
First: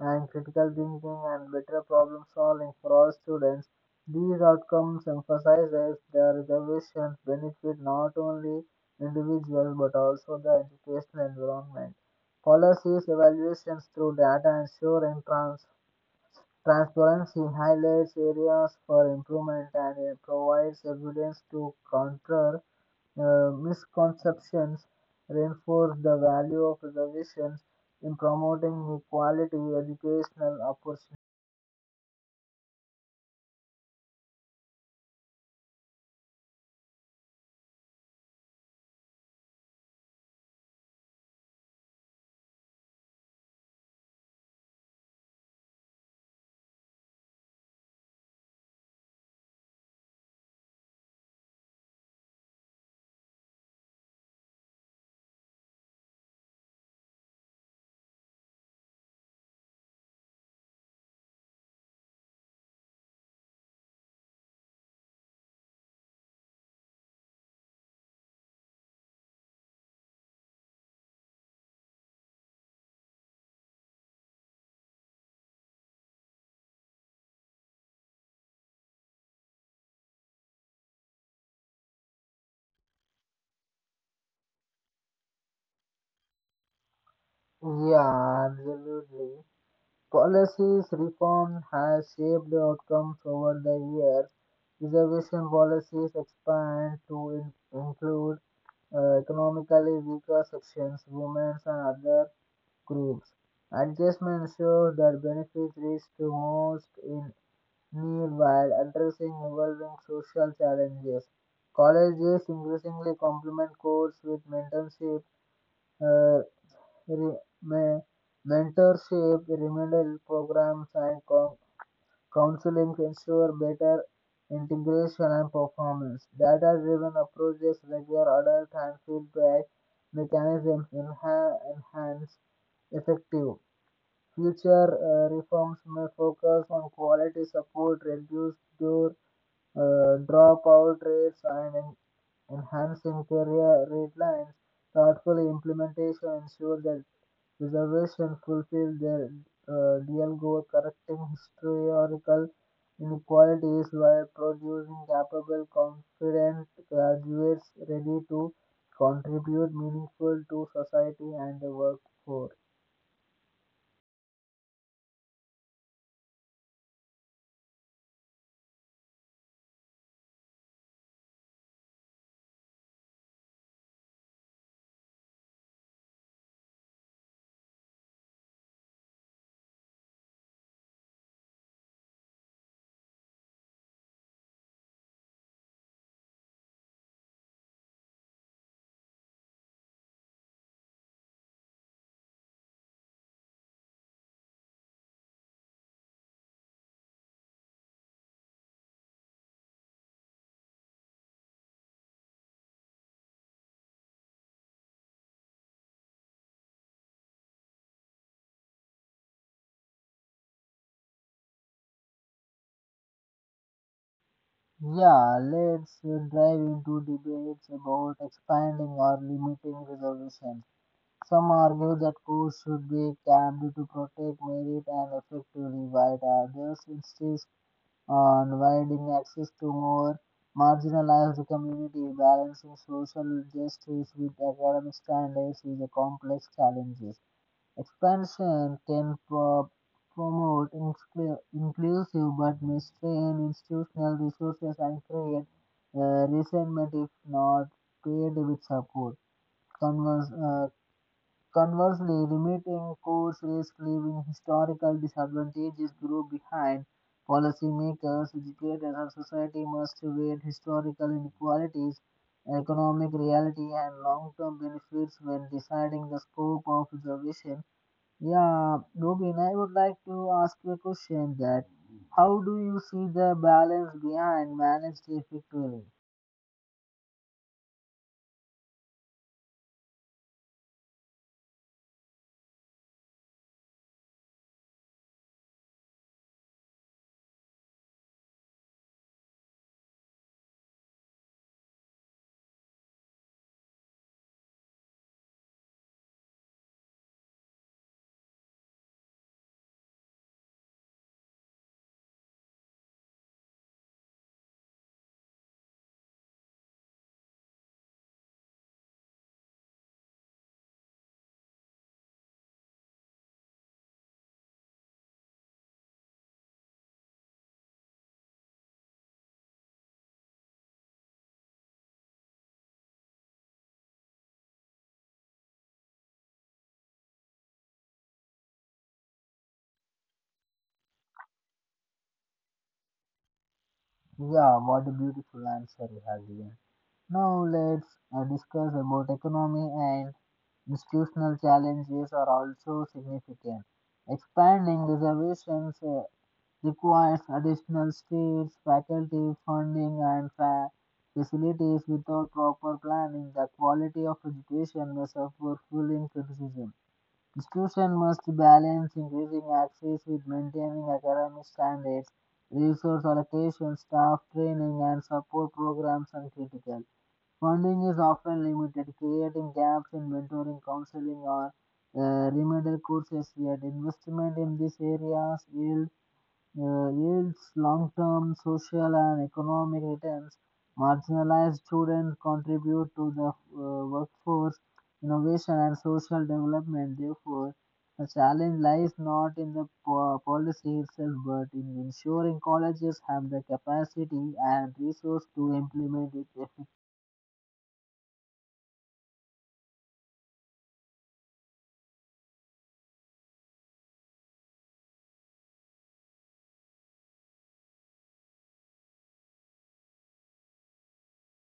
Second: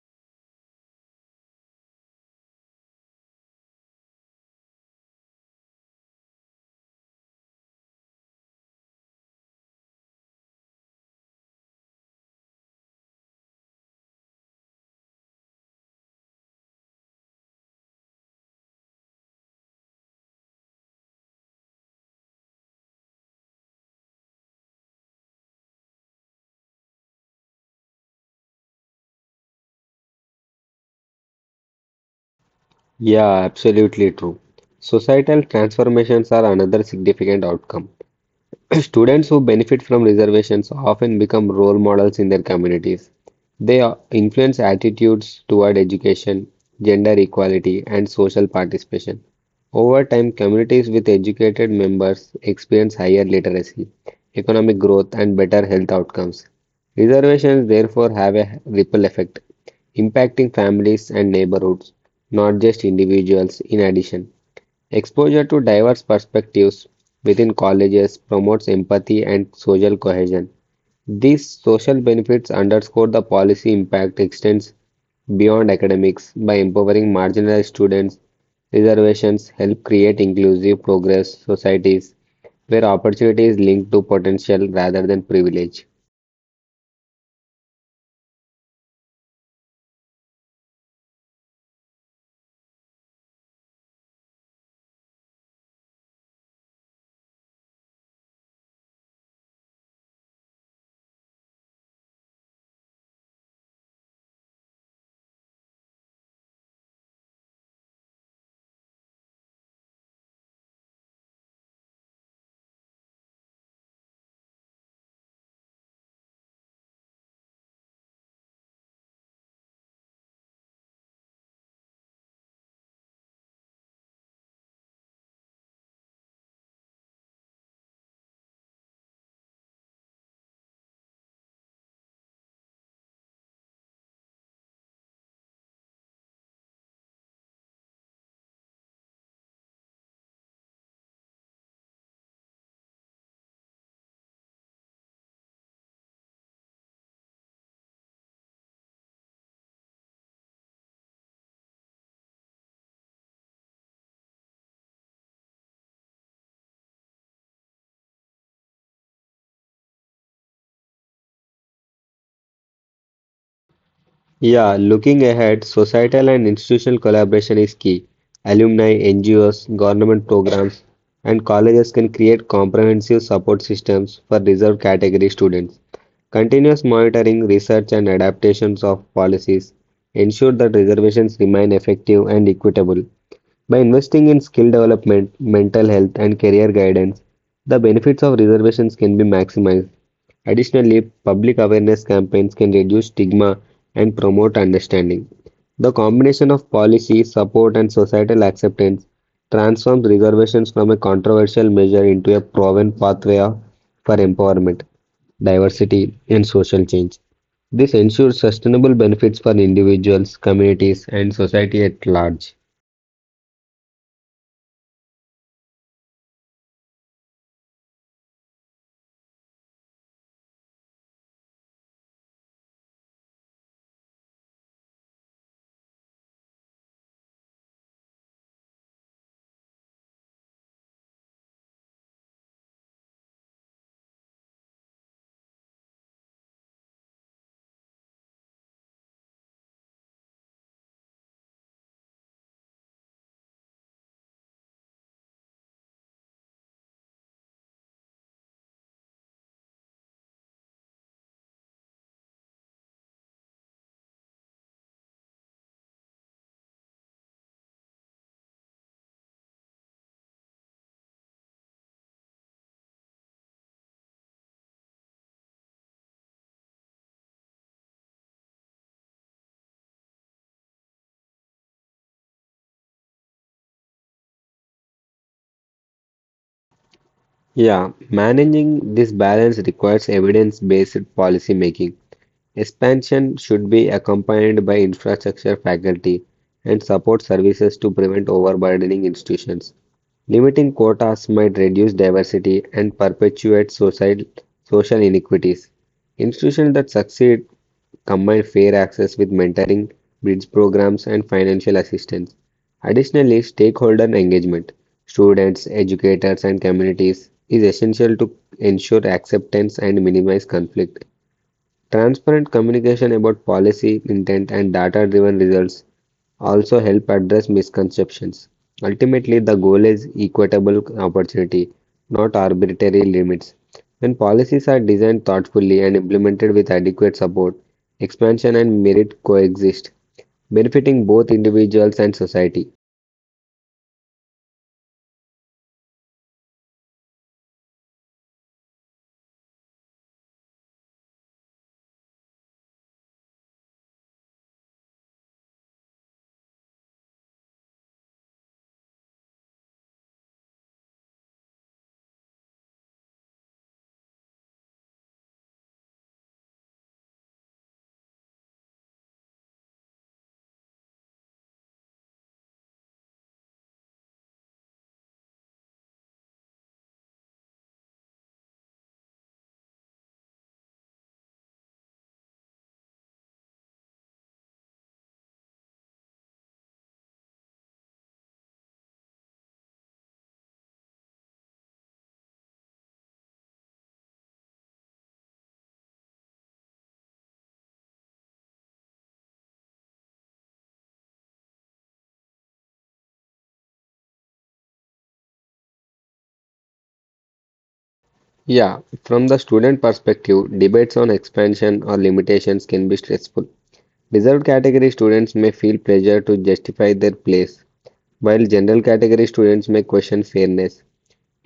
Speaker 1: and critical thinking and better problem solving for all students. These outcomes emphasizes their reservations benefit not only individuals but also the educational environment. Policies evaluations through data ensuring transparency highlights areas for improvement and it provides evidence to counter misconceptions reinforce the value of reservations in promoting equality educational opportunities.
Speaker 2: Yeah, absolutely true. Societal transformations are another significant outcome. Students who benefit from reservations often become role models in their communities. Influence attitudes toward education, gender equality, and social participation. Over time, communities with educated members experience higher literacy, economic growth, and better health outcomes. Reservations therefore have a ripple effect, impacting families and neighborhoods, not just individuals, in addition. Exposure to diverse perspectives within colleges promotes empathy and social cohesion. These social benefits underscore the policy impact extends beyond academics by empowering marginalized students. Reservations help create inclusive progress societies where opportunity is linked to potential rather than privilege.
Speaker 1: Yeah, absolutely. Policies reform has shaped the outcomes over the years. Reservation policies expand to include economically weaker sections, women, and other groups. Adjustment ensures that benefits reach to most in meanwhile, addressing evolving social challenges, colleges increasingly complement courses with uh, re- me- mentorship, remedial programs, and counseling to ensure better integration and performance. Data-driven approaches regular adult and feedback mechanisms enhance effective. Future reforms may focus on quality support, reduce door dropout rates and enhancing career guidelines, thoughtful implementation ensures that reservations fulfill their real goal, correcting historical inequalities while producing capable, confident graduates ready to contribute meaningful to society and the workforce.
Speaker 2: Yeah, looking ahead, societal and institutional collaboration is key. Alumni, NGOs, government programs, and colleges can create comprehensive support systems for reserved category students. Continuous monitoring, research, and adaptations of policies ensure that reservations remain effective and equitable. By investing in skill development, mental health, and career guidance, the benefits of reservations can be maximized. Additionally, public awareness campaigns can reduce stigma and promote understanding. The combination of policy, support, and societal acceptance transforms reservations from a controversial measure into a proven for empowerment, diversity, and social change. This ensures sustainable benefits for individuals, communities, and society at large.
Speaker 1: Yeah, let's dive into debates about expanding or limiting reservations. Some argue that courts should be capped to protect merit and effectively, while others insist on widening access to more marginalized communities. Balancing social justice with academic standards is a complex challenge. Expansion can promote inclusive but may strain institutional resources and create resentment if not paired with support. Converse, uh, Conversely, limiting courts risk leaving historical disadvantages grow behind. Policymakers, educators, and society must weigh historical inequalities, economic reality, and long-term benefits when deciding the scope of preservation. Yeah, Robin, I would like to ask you a question that how do you see the balance behind managed effectively?
Speaker 2: Yeah, managing this balance requires evidence-based policy making. Expansion should be accompanied by infrastructure, faculty, and support services to prevent overburdening institutions. Limiting quotas might reduce diversity and perpetuate social inequities. Institutions that succeed combine fair access with mentoring, bridge programs, and financial assistance. Additionally, stakeholder engagement, students, educators, and communities is essential to ensure acceptance and minimize conflict. Transparent communication about policy intent and data driven results also help address misconceptions. Ultimately, the goal is equitable opportunity, not arbitrary limits. When policies are designed thoughtfully and implemented with adequate support, expansion and merit coexist, benefiting both individuals and society.
Speaker 1: Yeah, what a beautiful answer you have given. Now let's discuss about economy and institutional challenges are also significant. Expanding reservations requires additional states, faculty, funding, and facilities. Without proper planning, the quality of education may suffer fueling criticism. Institutions must balance increasing access with maintaining academic standards, resource allocation, staff training, and support programs are critical. Funding is often limited, creating gaps in mentoring, counseling, or remedial courses. Yet, investment in these areas yields long term social and economic returns. Marginalized students contribute to the workforce, innovation, and social development. Therefore, the challenge lies not in the policy itself but in ensuring colleges have the capacity and resource to implement it.
Speaker 2: Yeah, from the student perspective, debates on expansion or limitations can be stressful. Reserved category students may feel pressure to justify their place while general category students may question fairness.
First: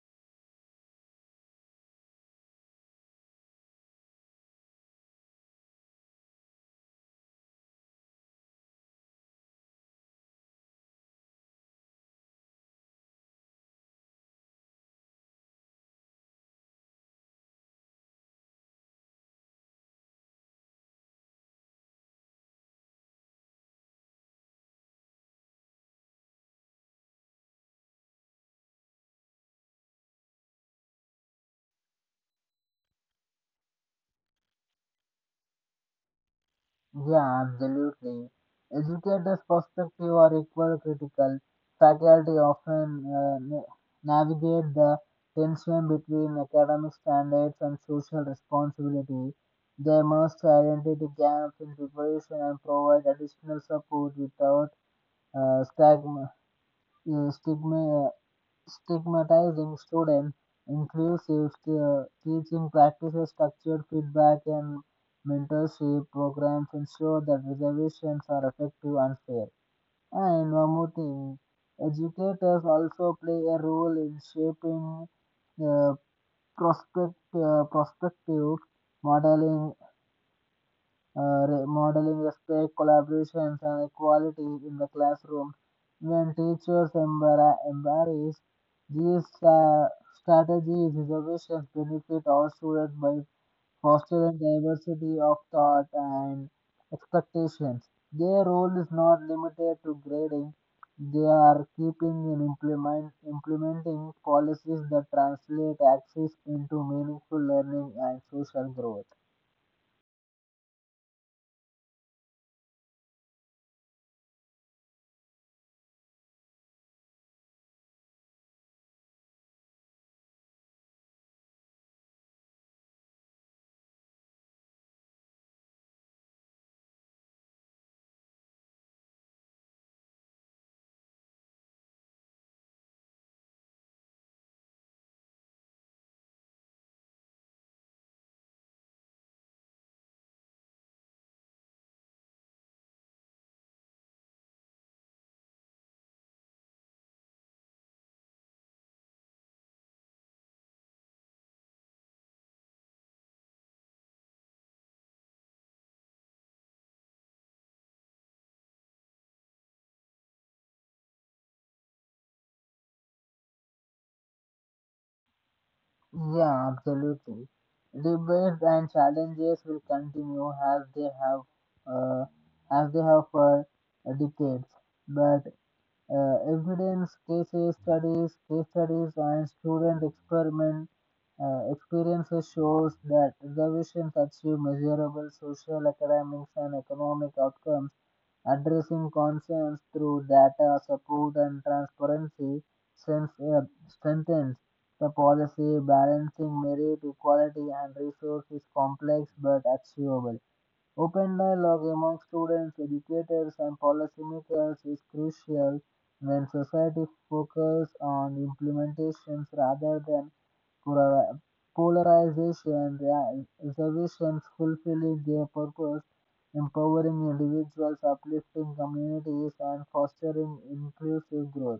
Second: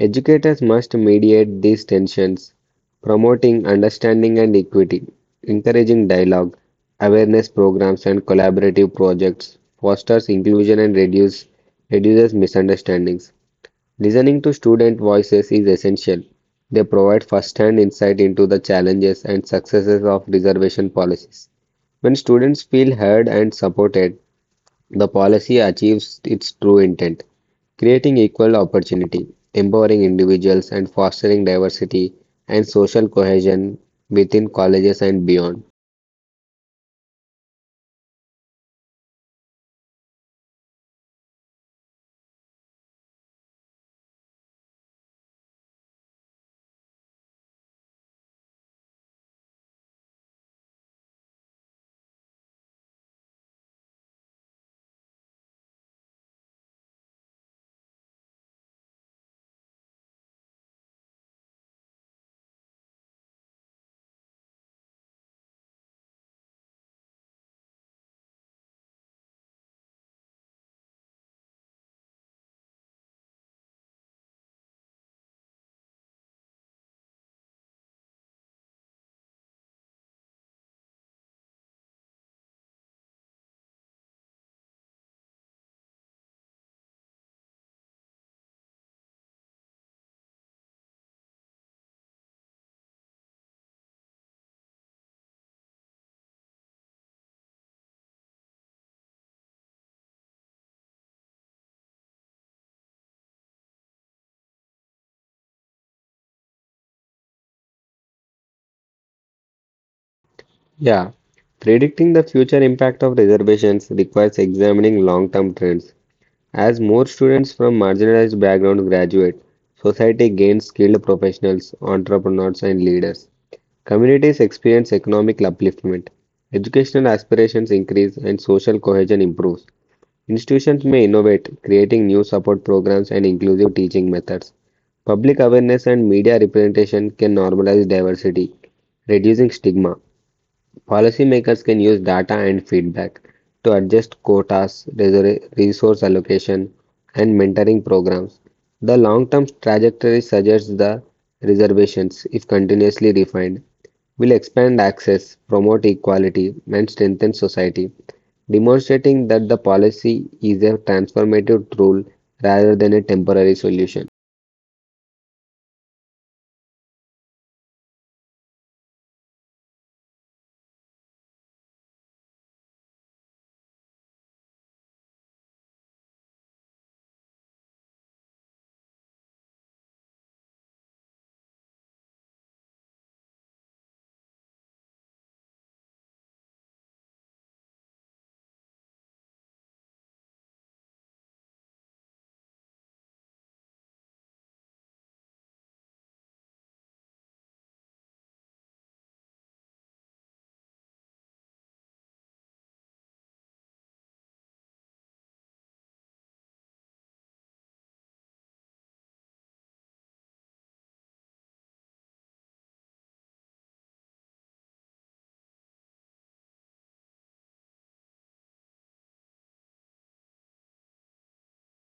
Speaker 2: Educators must mediate these tensions, promoting understanding and equity, encouraging dialogue, awareness programs and collaborative projects, fosters inclusion and reduces misunderstandings. Listening to student voices is essential. They provide first-hand insight into the challenges and successes of reservation policies. When students feel heard and supported, the policy achieves its true intent, creating equal opportunity, empowering individuals, and fostering diversity and social cohesion within colleges and beyond.
Speaker 1: Yeah, absolutely. Educators' perspective are equally critical. Faculty often navigate the tension between academic standards and social responsibility. They must identify gaps in preparation and provide additional support without uh, stigma, uh, stigma uh, stigmatizing student inclusive teaching practices, structured feedback, and mentorship programs ensure that reservations are effective and fair. And one more thing, educators also play a role in shaping uh, prospective modeling modeling respect, collaboration, and equality in the classroom. When teachers embrace these strategies, innovations benefit all students by fostering diversity of thought and expectations. Their role is not limited to grading. They are keeping and implementing policies that translate access into meaningful learning and social growth.
Speaker 2: Yeah, predicting the future impact of reservations requires examining long term trends. As more students from marginalized backgrounds graduate, society gains skilled professionals, entrepreneurs, and leaders. Communities experience economic upliftment, educational aspirations increase, and social cohesion improves. Institutions may innovate, creating new support programs and inclusive teaching methods. Public awareness and media representation can normalize diversity, reducing stigma. Policymakers can use data and feedback to adjust quotas, resource allocation, and mentoring programs. The long term trajectory suggests the reservations, if continuously refined, will expand access, promote equality, and strengthen society, demonstrating that the policy is a transformative tool rather than a temporary solution.
Speaker 1: Yeah, absolutely. Debates and challenges will continue as they have uh, as they have for decades. But evidence, case studies, and student experiment experiences shows that reservations achieve measurable social, academic, and economic outcomes. Addressing concerns through data support and transparency since, strengthens the policy. Balancing merit, equality, and resource is complex but achievable. Open dialogue among students, educators, and policymakers is crucial when society focuses on implementations rather than Polari- polarization reservations fulfilling their purpose, empowering individuals, uplifting communities, and fostering inclusive growth.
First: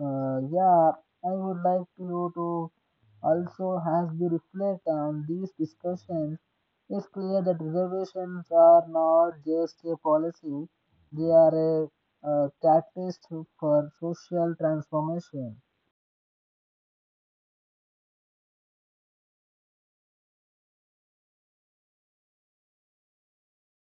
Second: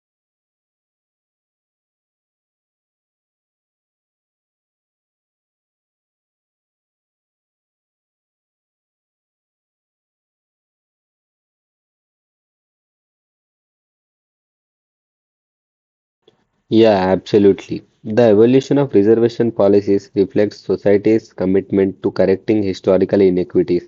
Speaker 1: Yeah, I would like you to also, as we reflect on these discussions, it's clear that reservations are not just a policy, they are a catalyst for social transformation.
Speaker 2: Yeah, absolutely. The evolution of reservation policies reflects society's commitment to correcting historical inequities.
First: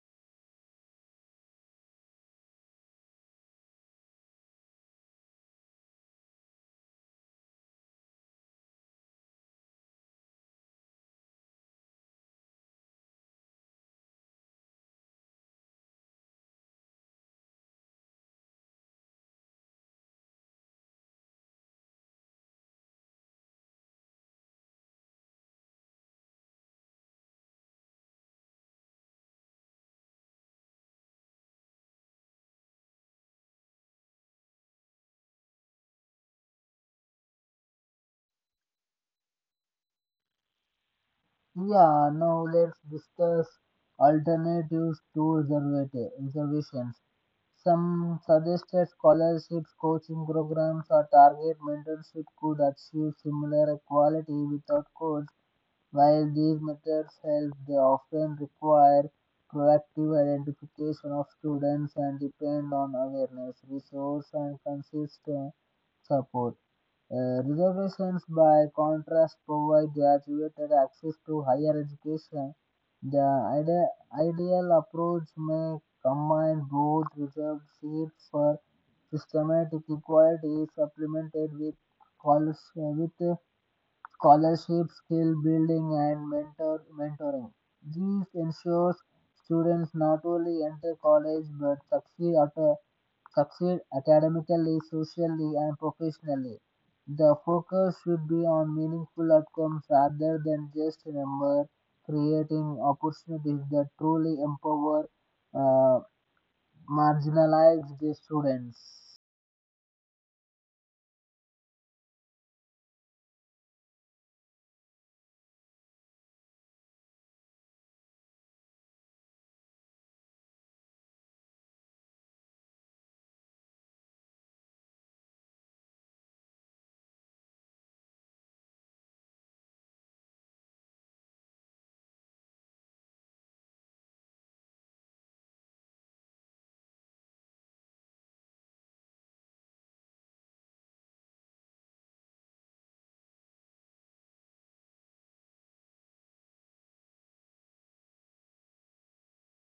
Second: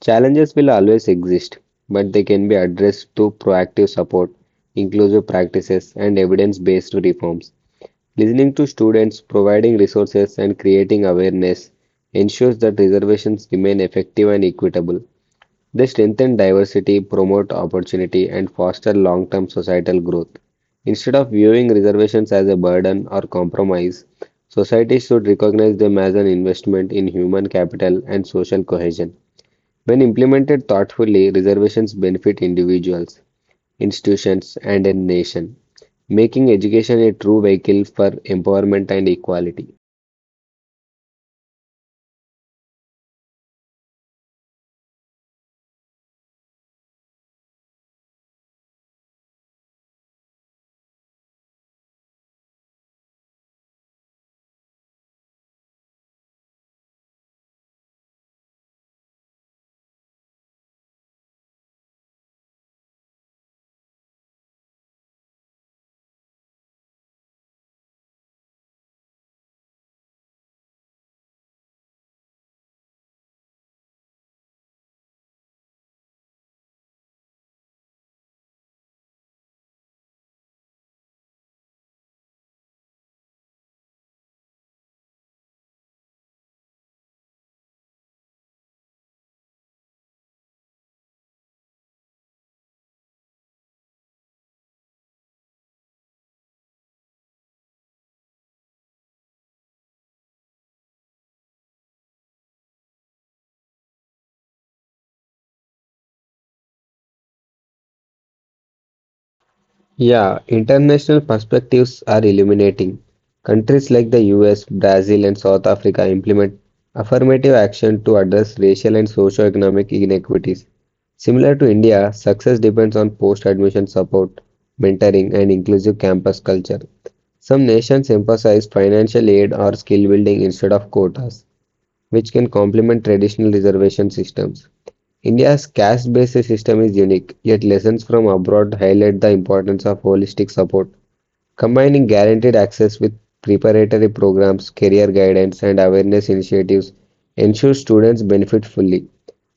Speaker 2: Challenges will always exist, but they can be addressed through proactive support, inclusive practices, and evidence based reforms. Listening to students, providing resources, and creating awareness ensures that reservations remain effective and equitable. They strengthen diversity, promote opportunity, and foster long-term societal growth. Instead of viewing reservations as a burden or compromise, society should recognize them as an investment in human capital and social cohesion. When implemented thoughtfully, reservations benefit individuals, institutions, and a nation, making education a true vehicle for empowerment and equality.
Speaker 1: Yeah, now let's discuss alternatives to reservations. Some suggested scholarships, coaching programs, or target mentorship could achieve similar equality without codes while these methods help, they often require proactive identification of students and depend on awareness, resource, and consistent support. Reservations, by contrast, provide graduated access to higher education. The ideal approach may combine both reserved seats for systematic equality supplemented with, quali- with scholarship, skill building, and mentoring. This ensures students not only enter college but succeed academically, socially, and professionally. The focus should be on meaningful outcomes rather than just number, creating opportunities that truly empower uh, marginalized students.
Speaker 2: Yeah, international perspectives are illuminating. Countries like the US, Brazil, and South Africa implement affirmative action to address racial and socio-economic inequities. Similar to India, success depends on post-admission support, mentoring, and inclusive campus culture. Some nations emphasize financial aid or skill building instead of quotas, which can complement traditional reservation systems. India's caste-based system is unique, yet lessons from abroad highlight the importance of holistic support. Combining guaranteed access with preparatory programs, career guidance, and awareness initiatives ensures students benefit fully.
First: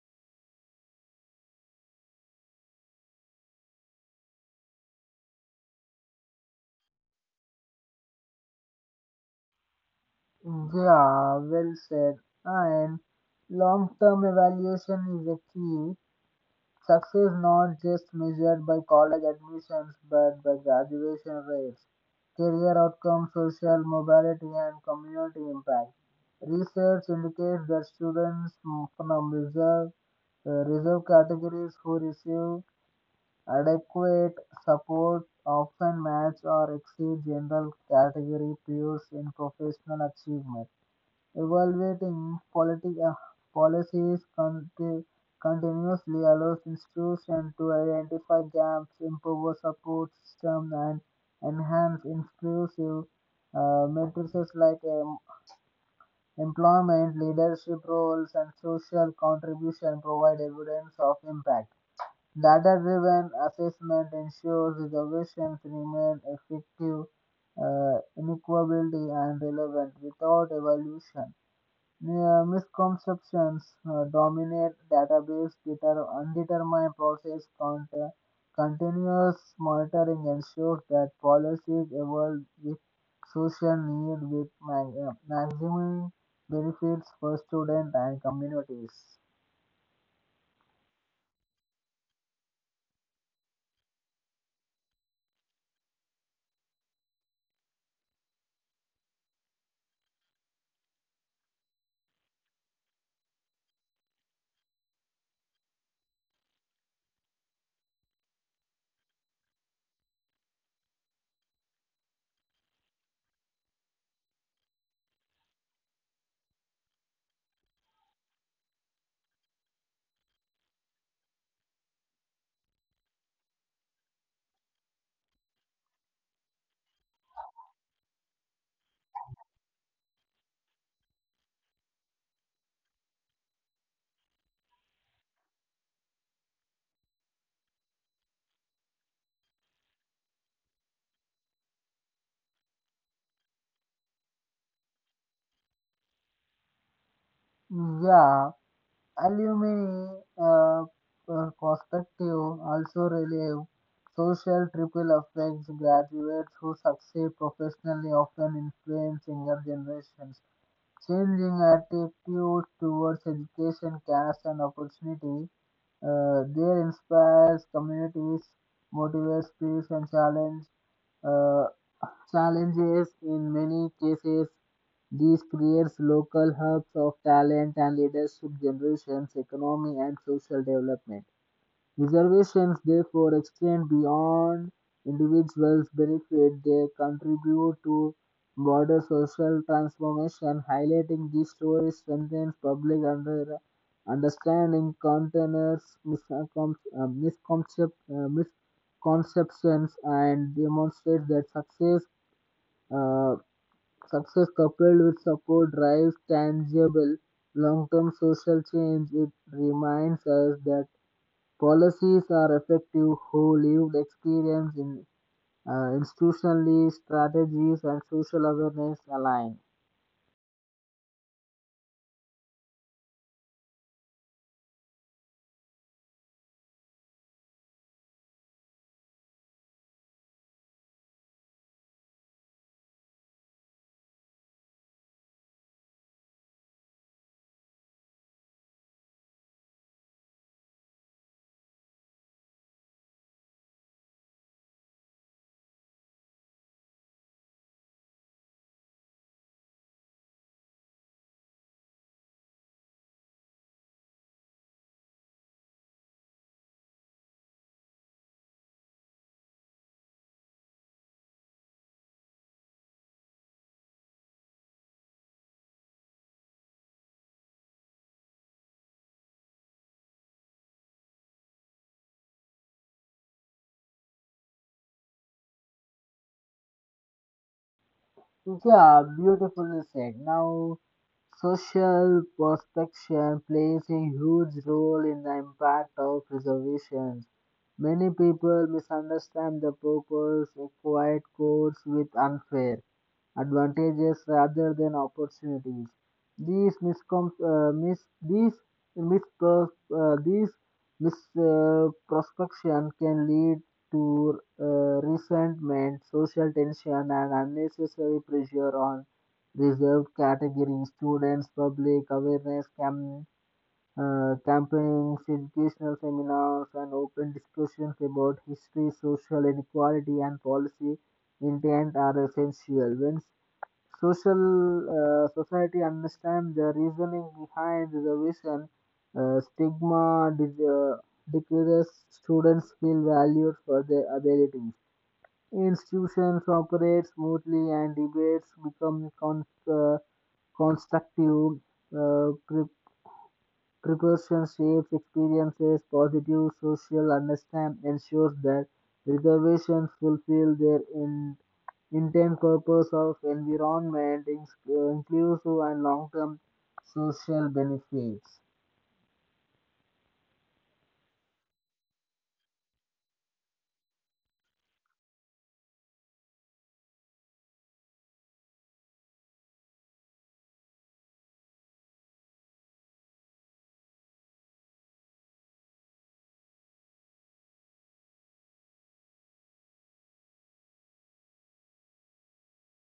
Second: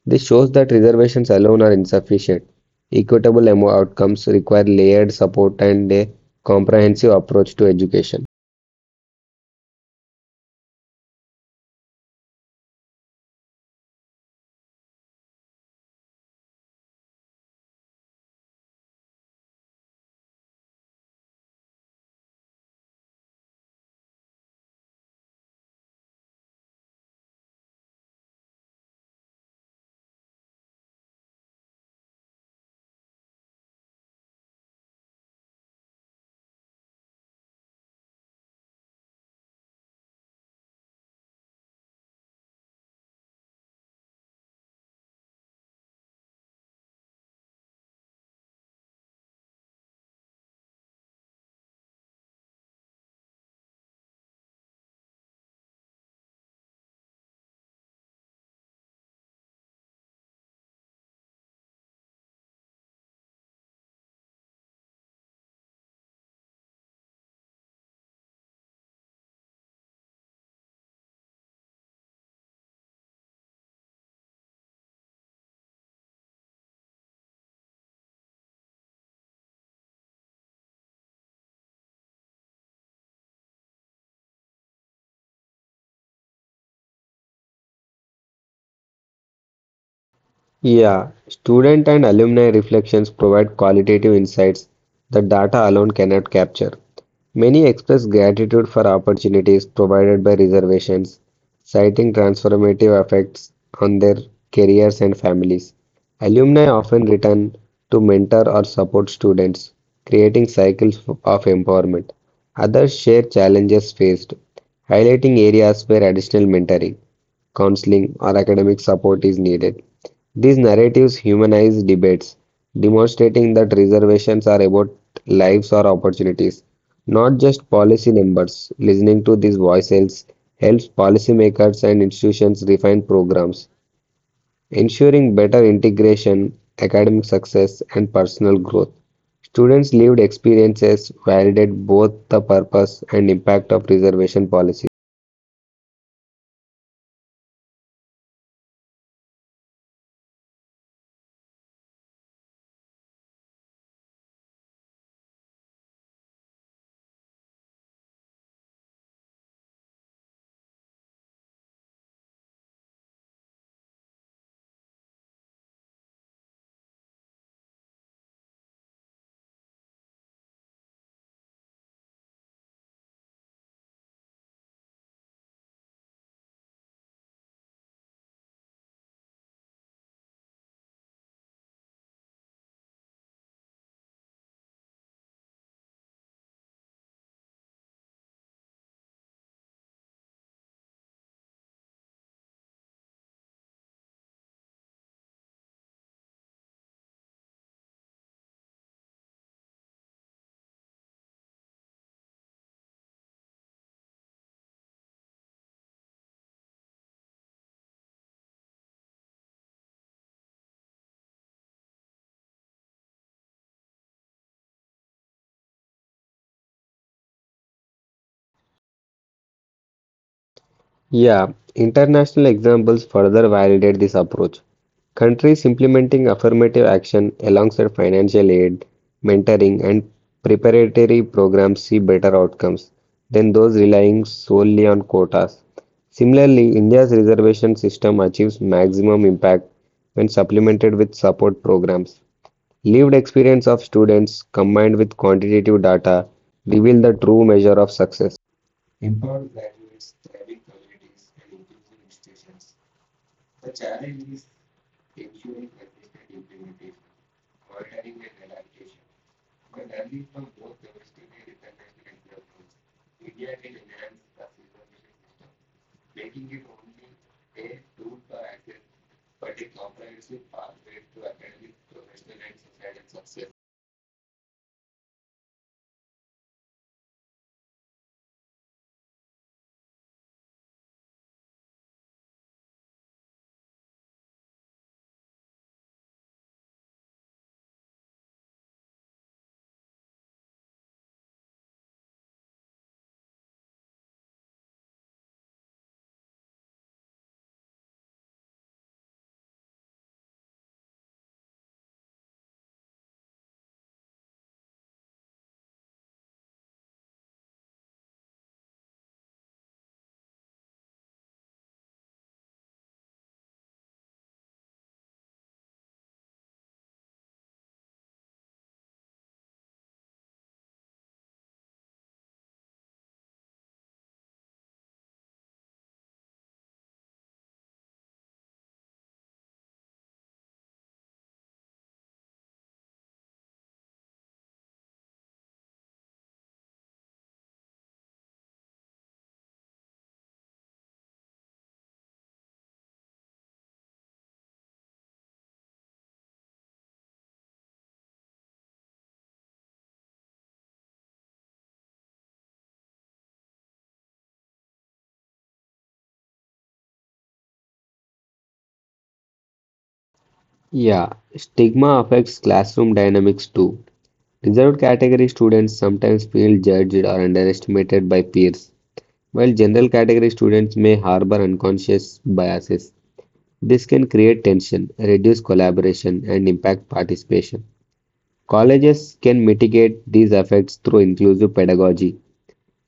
Speaker 2: This shows that reservations alone are insufficient. Outcomes require layered support and a comprehensive approach to education.
Speaker 1: Yeah, well said. And long term evaluation is a key. Success not just measured by college admissions but by graduation rates, career outcomes, social mobility, and community impact. Research indicates that students from reserve categories who receive adequate support often match or exceed general category peers in professional achievement. Evaluating policies continuously allows institutions to identify gaps, improve support systems, and enhance inclusive matrices like employment, leadership roles, and social contribution provide evidence of impact. Data-driven assessment ensures reservations remain effective, inequality, and relevant without evaluation. Yeah, misconceptions dominate database undetermined process count. Continuous monitoring ensures that policies evolve with social need with maximum benefits for students and communities.
Speaker 2: Yeah, student and alumni reflections provide qualitative insights that data alone cannot capture. Many express gratitude for opportunities provided by reservations, citing transformative effects on their careers and families. Alumni often return to mentor or support students, creating cycles of empowerment. Others share challenges faced, highlighting areas where additional mentoring, counseling, or academic support is needed. These narratives humanize debates, demonstrating that reservations are about lives or opportunities, not just policy numbers. Listening to these voices helps policymakers and institutions refine programs, ensuring better integration, academic success, and personal growth. Students' lived experiences validate both the purpose and impact of reservation policies.
Speaker 1: Yeah, alumni uh, perspective also relieve social triple effects. Graduates who succeed professionally often influence younger generations, changing attitude towards education caste, and opportunity. There inspires communities, motivates peers, and uh, challenges. In many cases, these creates local hubs of talent and leadership generations, economy, and social development. Reservations therefore extend beyond individuals' benefit; they contribute to broader social transformation. Highlighting these stories strengthens understanding, counters misconceptions, and demonstrates that uh, success coupled with support drives tangible long-term social change. It reminds us that policies are effective who lived experience in institutionally strategies and social awareness align.
Speaker 2: Yeah, international examples further validate this approach. Countries implementing affirmative action alongside financial aid, mentoring, and preparatory programs see better outcomes than those relying solely on quotas. Similarly, India's reservation system achieves maximum impact when supplemented with support programs. Lived experience of students combined with quantitative data reveal the true measure of success.
Speaker 1: Yeah, beautifully said. Now, social prospection plays a huge role in the impact of reservations. Many people misunderstand the purpose of quiet codes with unfair advantages rather than opportunities. These miscom mis these misperception can lead to resentment, social tension, and unnecessary pressure on reserved categories. Students, public awareness campaigns, educational seminars, and open discussions about history, social inequality, and policy intent are essential. When social society understand the reasoning behind reservation stigma decreases students feel valued for their abilities institutions operate smoothly and debates become uh, constructive. uh, Preparation shapes experiences, positive social understanding ensures that reservations fulfill their intent purpose of environment, inclusive and long-term social benefits.
Speaker 2: Yeah, stigma affects classroom dynamics too. Reserved category students sometimes feel judged or underestimated by peers, while general category students may harbor unconscious biases. This can create tension, reduce collaboration, and impact participation. Colleges can mitigate these effects through inclusive pedagogy,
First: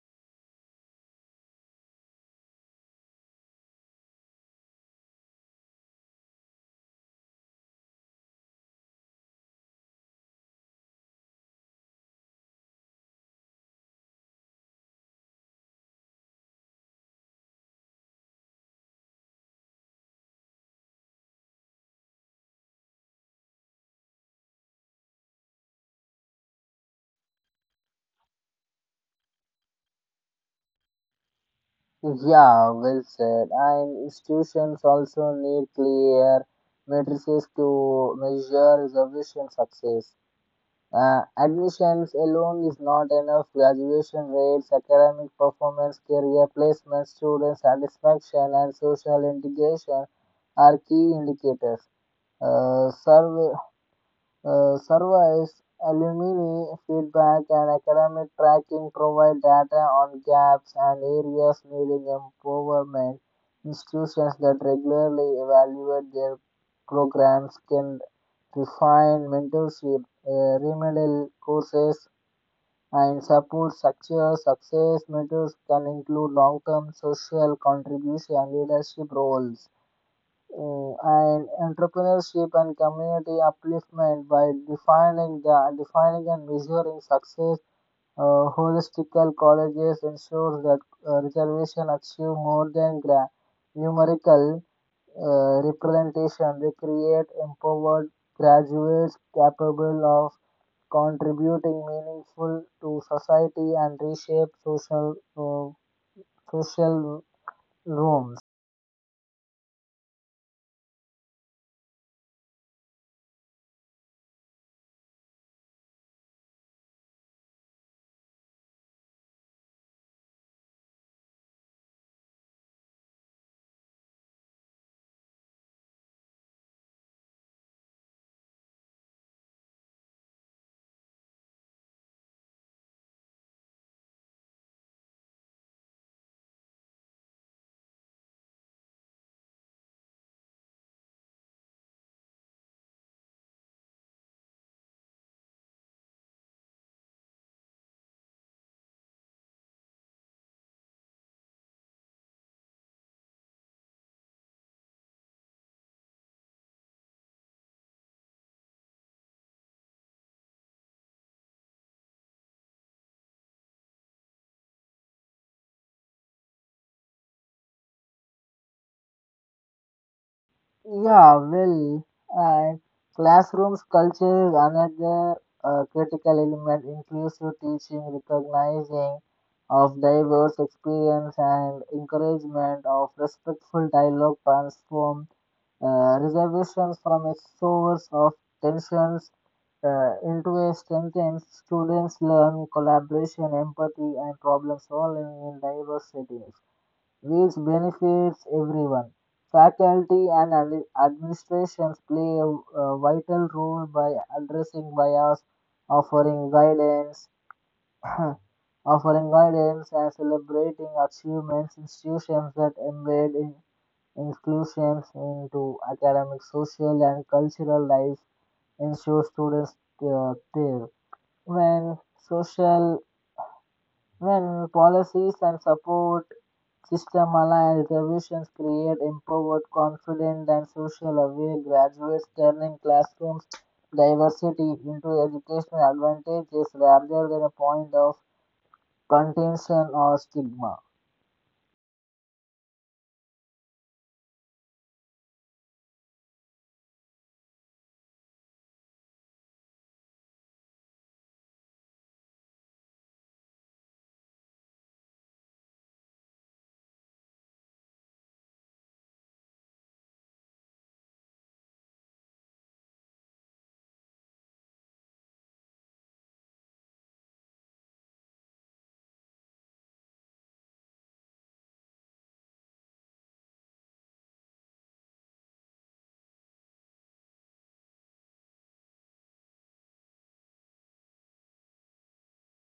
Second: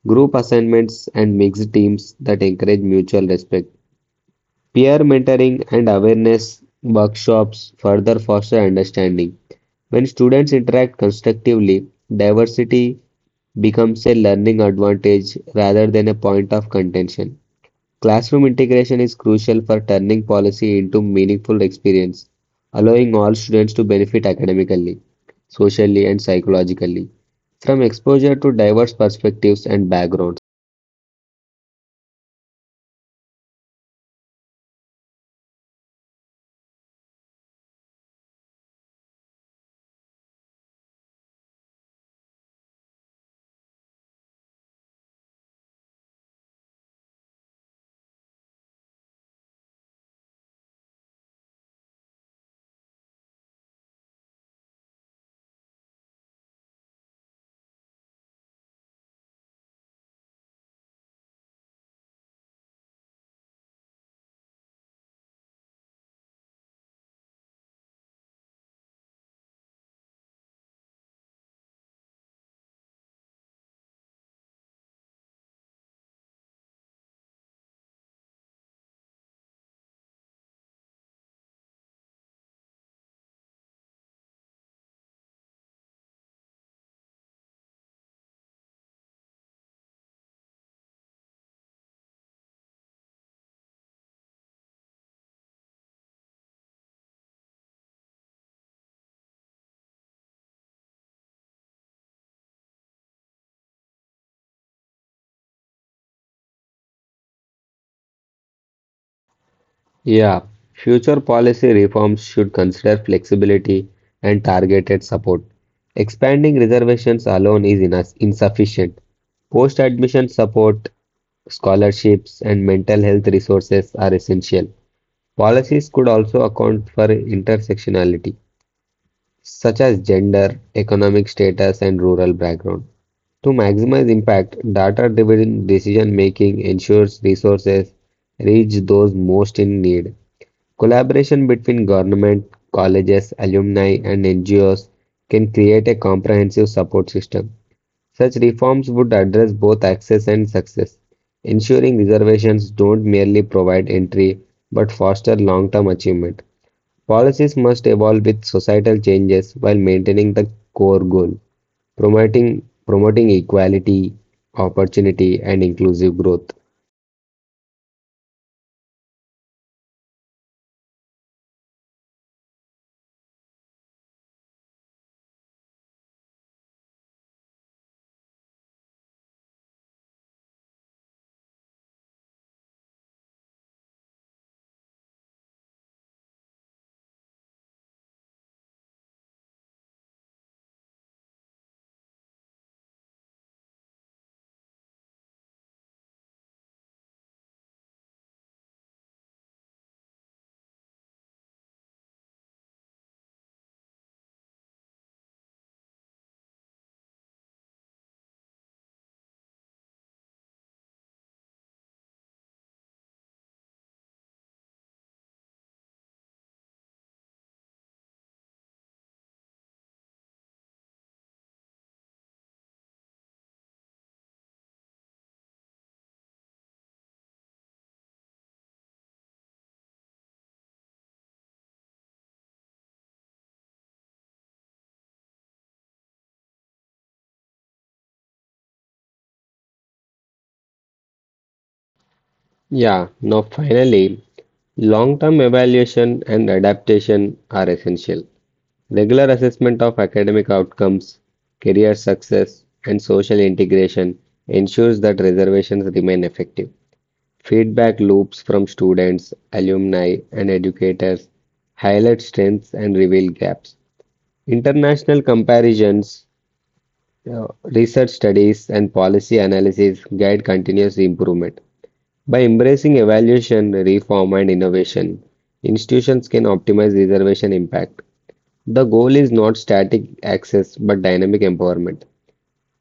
Speaker 2: group assignments, and mixed teams that encourage mutual respect. Peer mentoring and awareness workshops further foster understanding. When students interact constructively, diversity becomes a learning advantage rather than a point of contention. Classroom integration is crucial for turning policy into meaningful experience, allowing all students to benefit academically, socially, and psychologically from exposure to diverse perspectives and backgrounds.
Speaker 1: Yeah, well said. And institutions also need clear matrices to measure reservation success. Admissions alone is not enough. Graduation rates, academic performance, career placement, student satisfaction, and social integration are key indicators. Uh, survey, Surveys, alumni feedback, and academic tracking provide data on gaps and areas needing improvement. Institutions that regularly evaluate their programs can refine mentorship, remedial courses, and support structures. Success mentors can include long-term social contribution and leadership roles and entrepreneurship and community upliftment by defining and measuring success. Holistical colleges ensures that reservation achieve more than numerical representation. They create empowered graduates capable of contributing meaningful to society and reshape uh, social norms.
Speaker 2: Yeah, future policy reforms should consider flexibility and targeted support. Expanding reservations alone is insufficient. Post-admission support, scholarships, and mental health resources are essential. Policies could also account for intersectionality, such as gender, economic status, and rural background. To maximize impact, data-driven decision-making ensures resources reach those most in need. Collaboration between government, colleges, alumni, and NGOs can create a comprehensive support system. Such reforms would address both access and success, ensuring reservations don't merely provide entry but foster long term achievement. Policies must evolve with societal changes while maintaining the core goal, promoting equality, opportunity, and inclusive growth.
Speaker 1: Yeah, well, and classrooms culture is another critical element. Inclusive teaching, recognizing of diverse experience and encouragement of respectful dialogue transform reservations from a source of tensions into a strengthened students learn collaboration, empathy, and problem solving in diverse settings which benefits everyone. Faculty and administrations play a vital role by addressing bias, offering guidance, offering guidance and celebrating achievements. Institutions that embed inclusions into academic, social, and cultural life ensure students thrive. When social when policies and support system-aligned interventions create empowered, confident, and social-aware graduates, turning classrooms diversity into educational advantages rather than a point of contention or stigma.
Speaker 2: Yeah, now finally, long-term evaluation and adaptation are essential. Regular assessment of academic outcomes, career success, and social integration ensures that reservations remain effective. Feedback loops from students, alumni, and educators highlight strengths and reveal gaps. International comparisons, research studies, and policy analysis guide continuous improvement. By embracing evaluation, reform, and innovation, institutions can optimize reservation impact. The goal is not static access but dynamic empowerment,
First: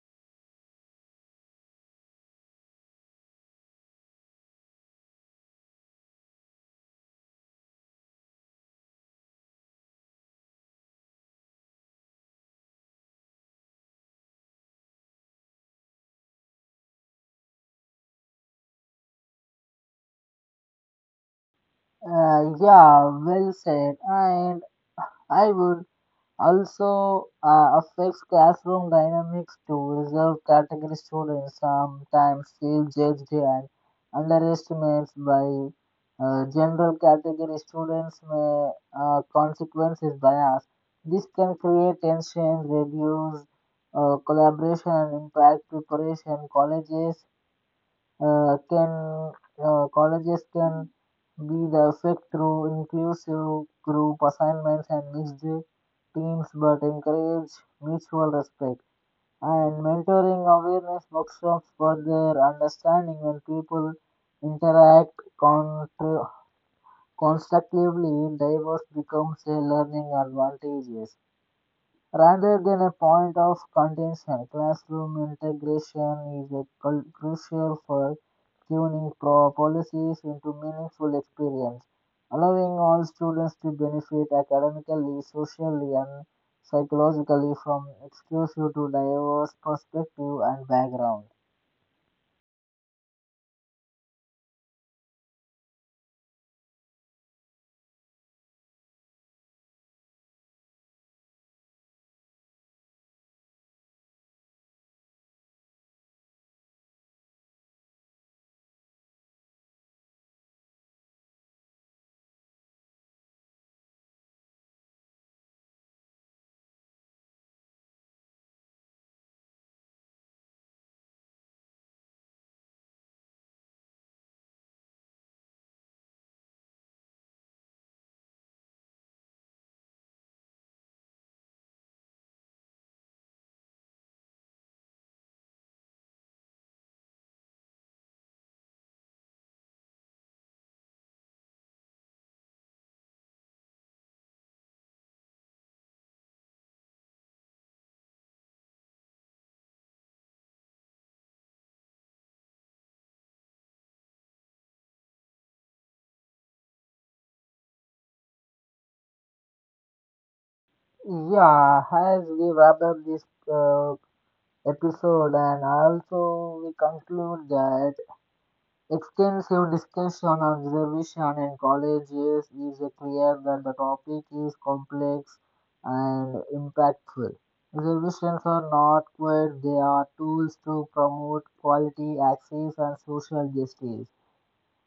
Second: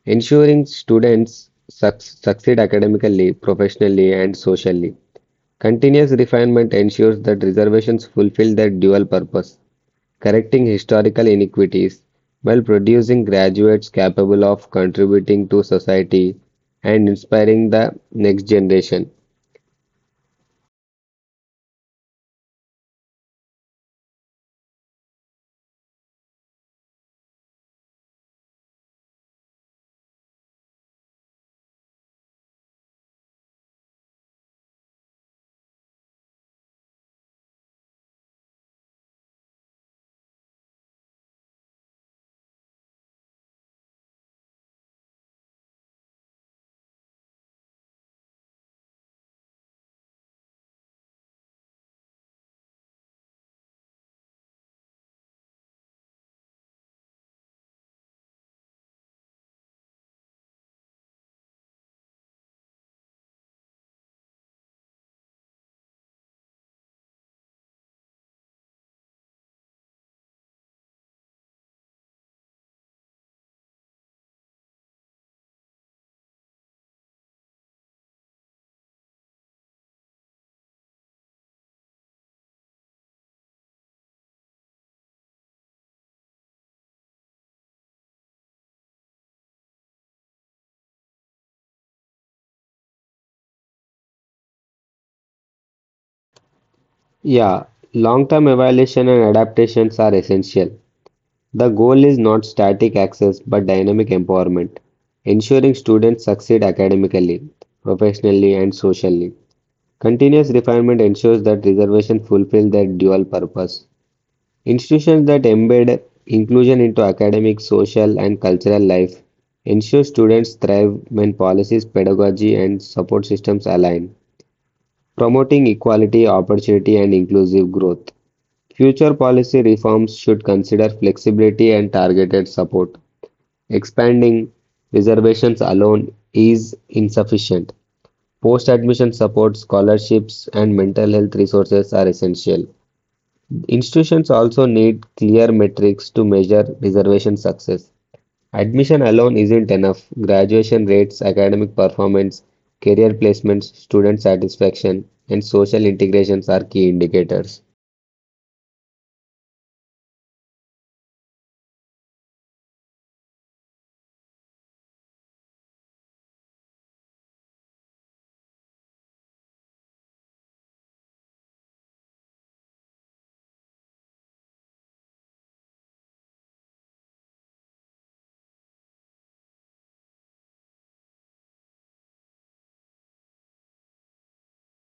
Speaker 2: ensuring students succeed academically, professionally, and socially. Continuous refinement ensures that reservations fulfill their dual purpose, correcting historical inequities while producing graduates capable of contributing to society and inspiring the next generation.
Speaker 1: Yeah, well said. And I would also affects classroom dynamics to reserve category students sometimes feel judged and underestimates by general category students may consequences bias this can create tension reduce collaboration and impact preparation colleges can colleges can be the effect through inclusive group assignments and mixed teams but encourage mutual respect and mentoring awareness workshops for their understanding when people interact contra- constructively diverse becomes a learning advantage rather than a point of contention, classroom integration is a crucial for tuning policies into meaningful experience, allowing all students to benefit academically, socially, and psychologically from exposure to diverse perspective and background.
Speaker 2: Yeah, long-term evaluation and adaptations are essential. The goal is not static access but dynamic empowerment, ensuring students succeed academically, professionally, and socially. Continuous refinement ensures that reservations fulfill their dual purpose. Institutions that embed inclusion into academic, social, and cultural life ensure students thrive when policies, pedagogy, and support systems align, promoting equality, opportunity, and inclusive growth. Future policy reforms should consider flexibility and targeted support. Expanding reservations alone is insufficient. Post admission support, scholarships, and mental health resources are essential. Institutions also need clear metrics to measure reservation success. Admission alone isn't enough. Graduation rates, academic performance, career placements, student satisfaction, and social integrations are key indicators.
Speaker 1: Yeah, as we wrap up this uh, episode, and also we conclude that extensive discussion and revision in colleges is clear that the topic is complex and impactful. Reservations are not quite, they are tools to promote quality, access, and social justice.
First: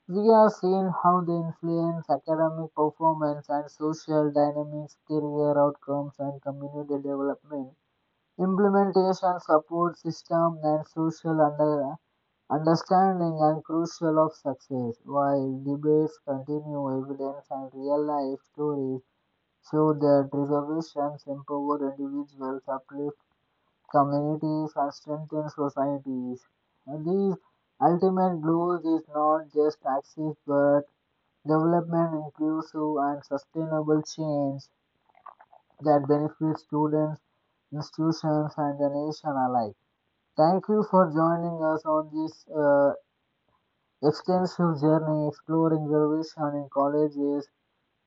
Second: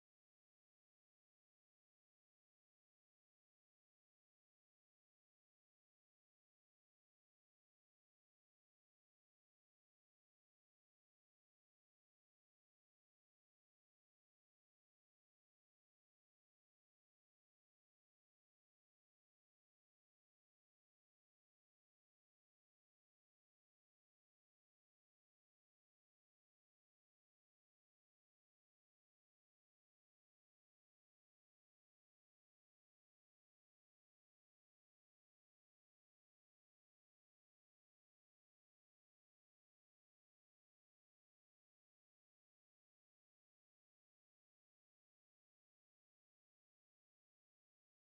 Speaker 1: We have seen how they influence academic performance and social dynamics, career outcomes, and community development. Implementation support system and understanding are crucial of success. While debates continue, evidence and real-life stories show that reservations empower individuals, uplift communities, and strengthen societies. And these ultimate goals is not just access, but development, inclusive and sustainable change that benefits students, institutions, and the nation alike. Thank you for joining us on this uh, extensive journey exploring revolution in colleges.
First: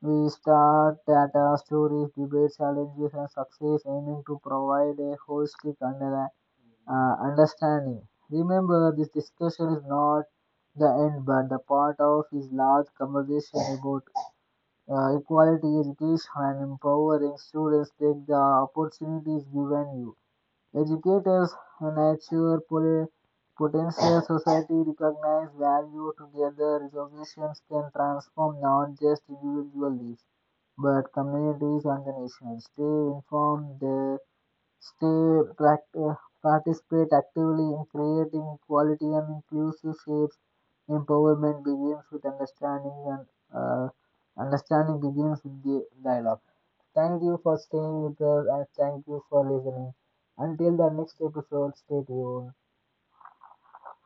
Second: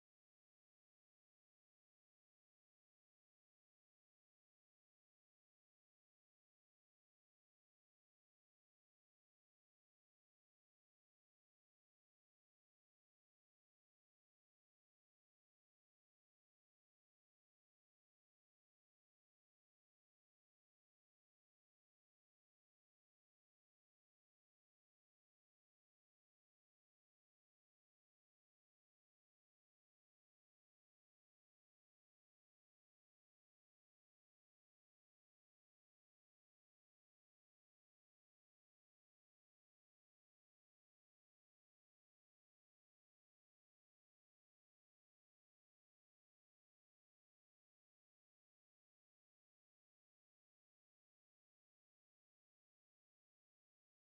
Speaker 1: We start data, stories, debate, challenges, and success, aiming to provide a understanding. Remember, this discussion is not the end, but the part of this large conversation about equality, education, and empowering students. Take the opportunities given you. Educators nurture potential society recognize value together resolutions can transform not just individual lives but communities and the nation. Stay informed, stay pract- uh, participate actively in creating quality and inclusive shapes. Empowerment begins with understanding and uh, understanding begins with the dialogue. Thank you for staying with us and thank you for listening. Until the next episode, stay tuned.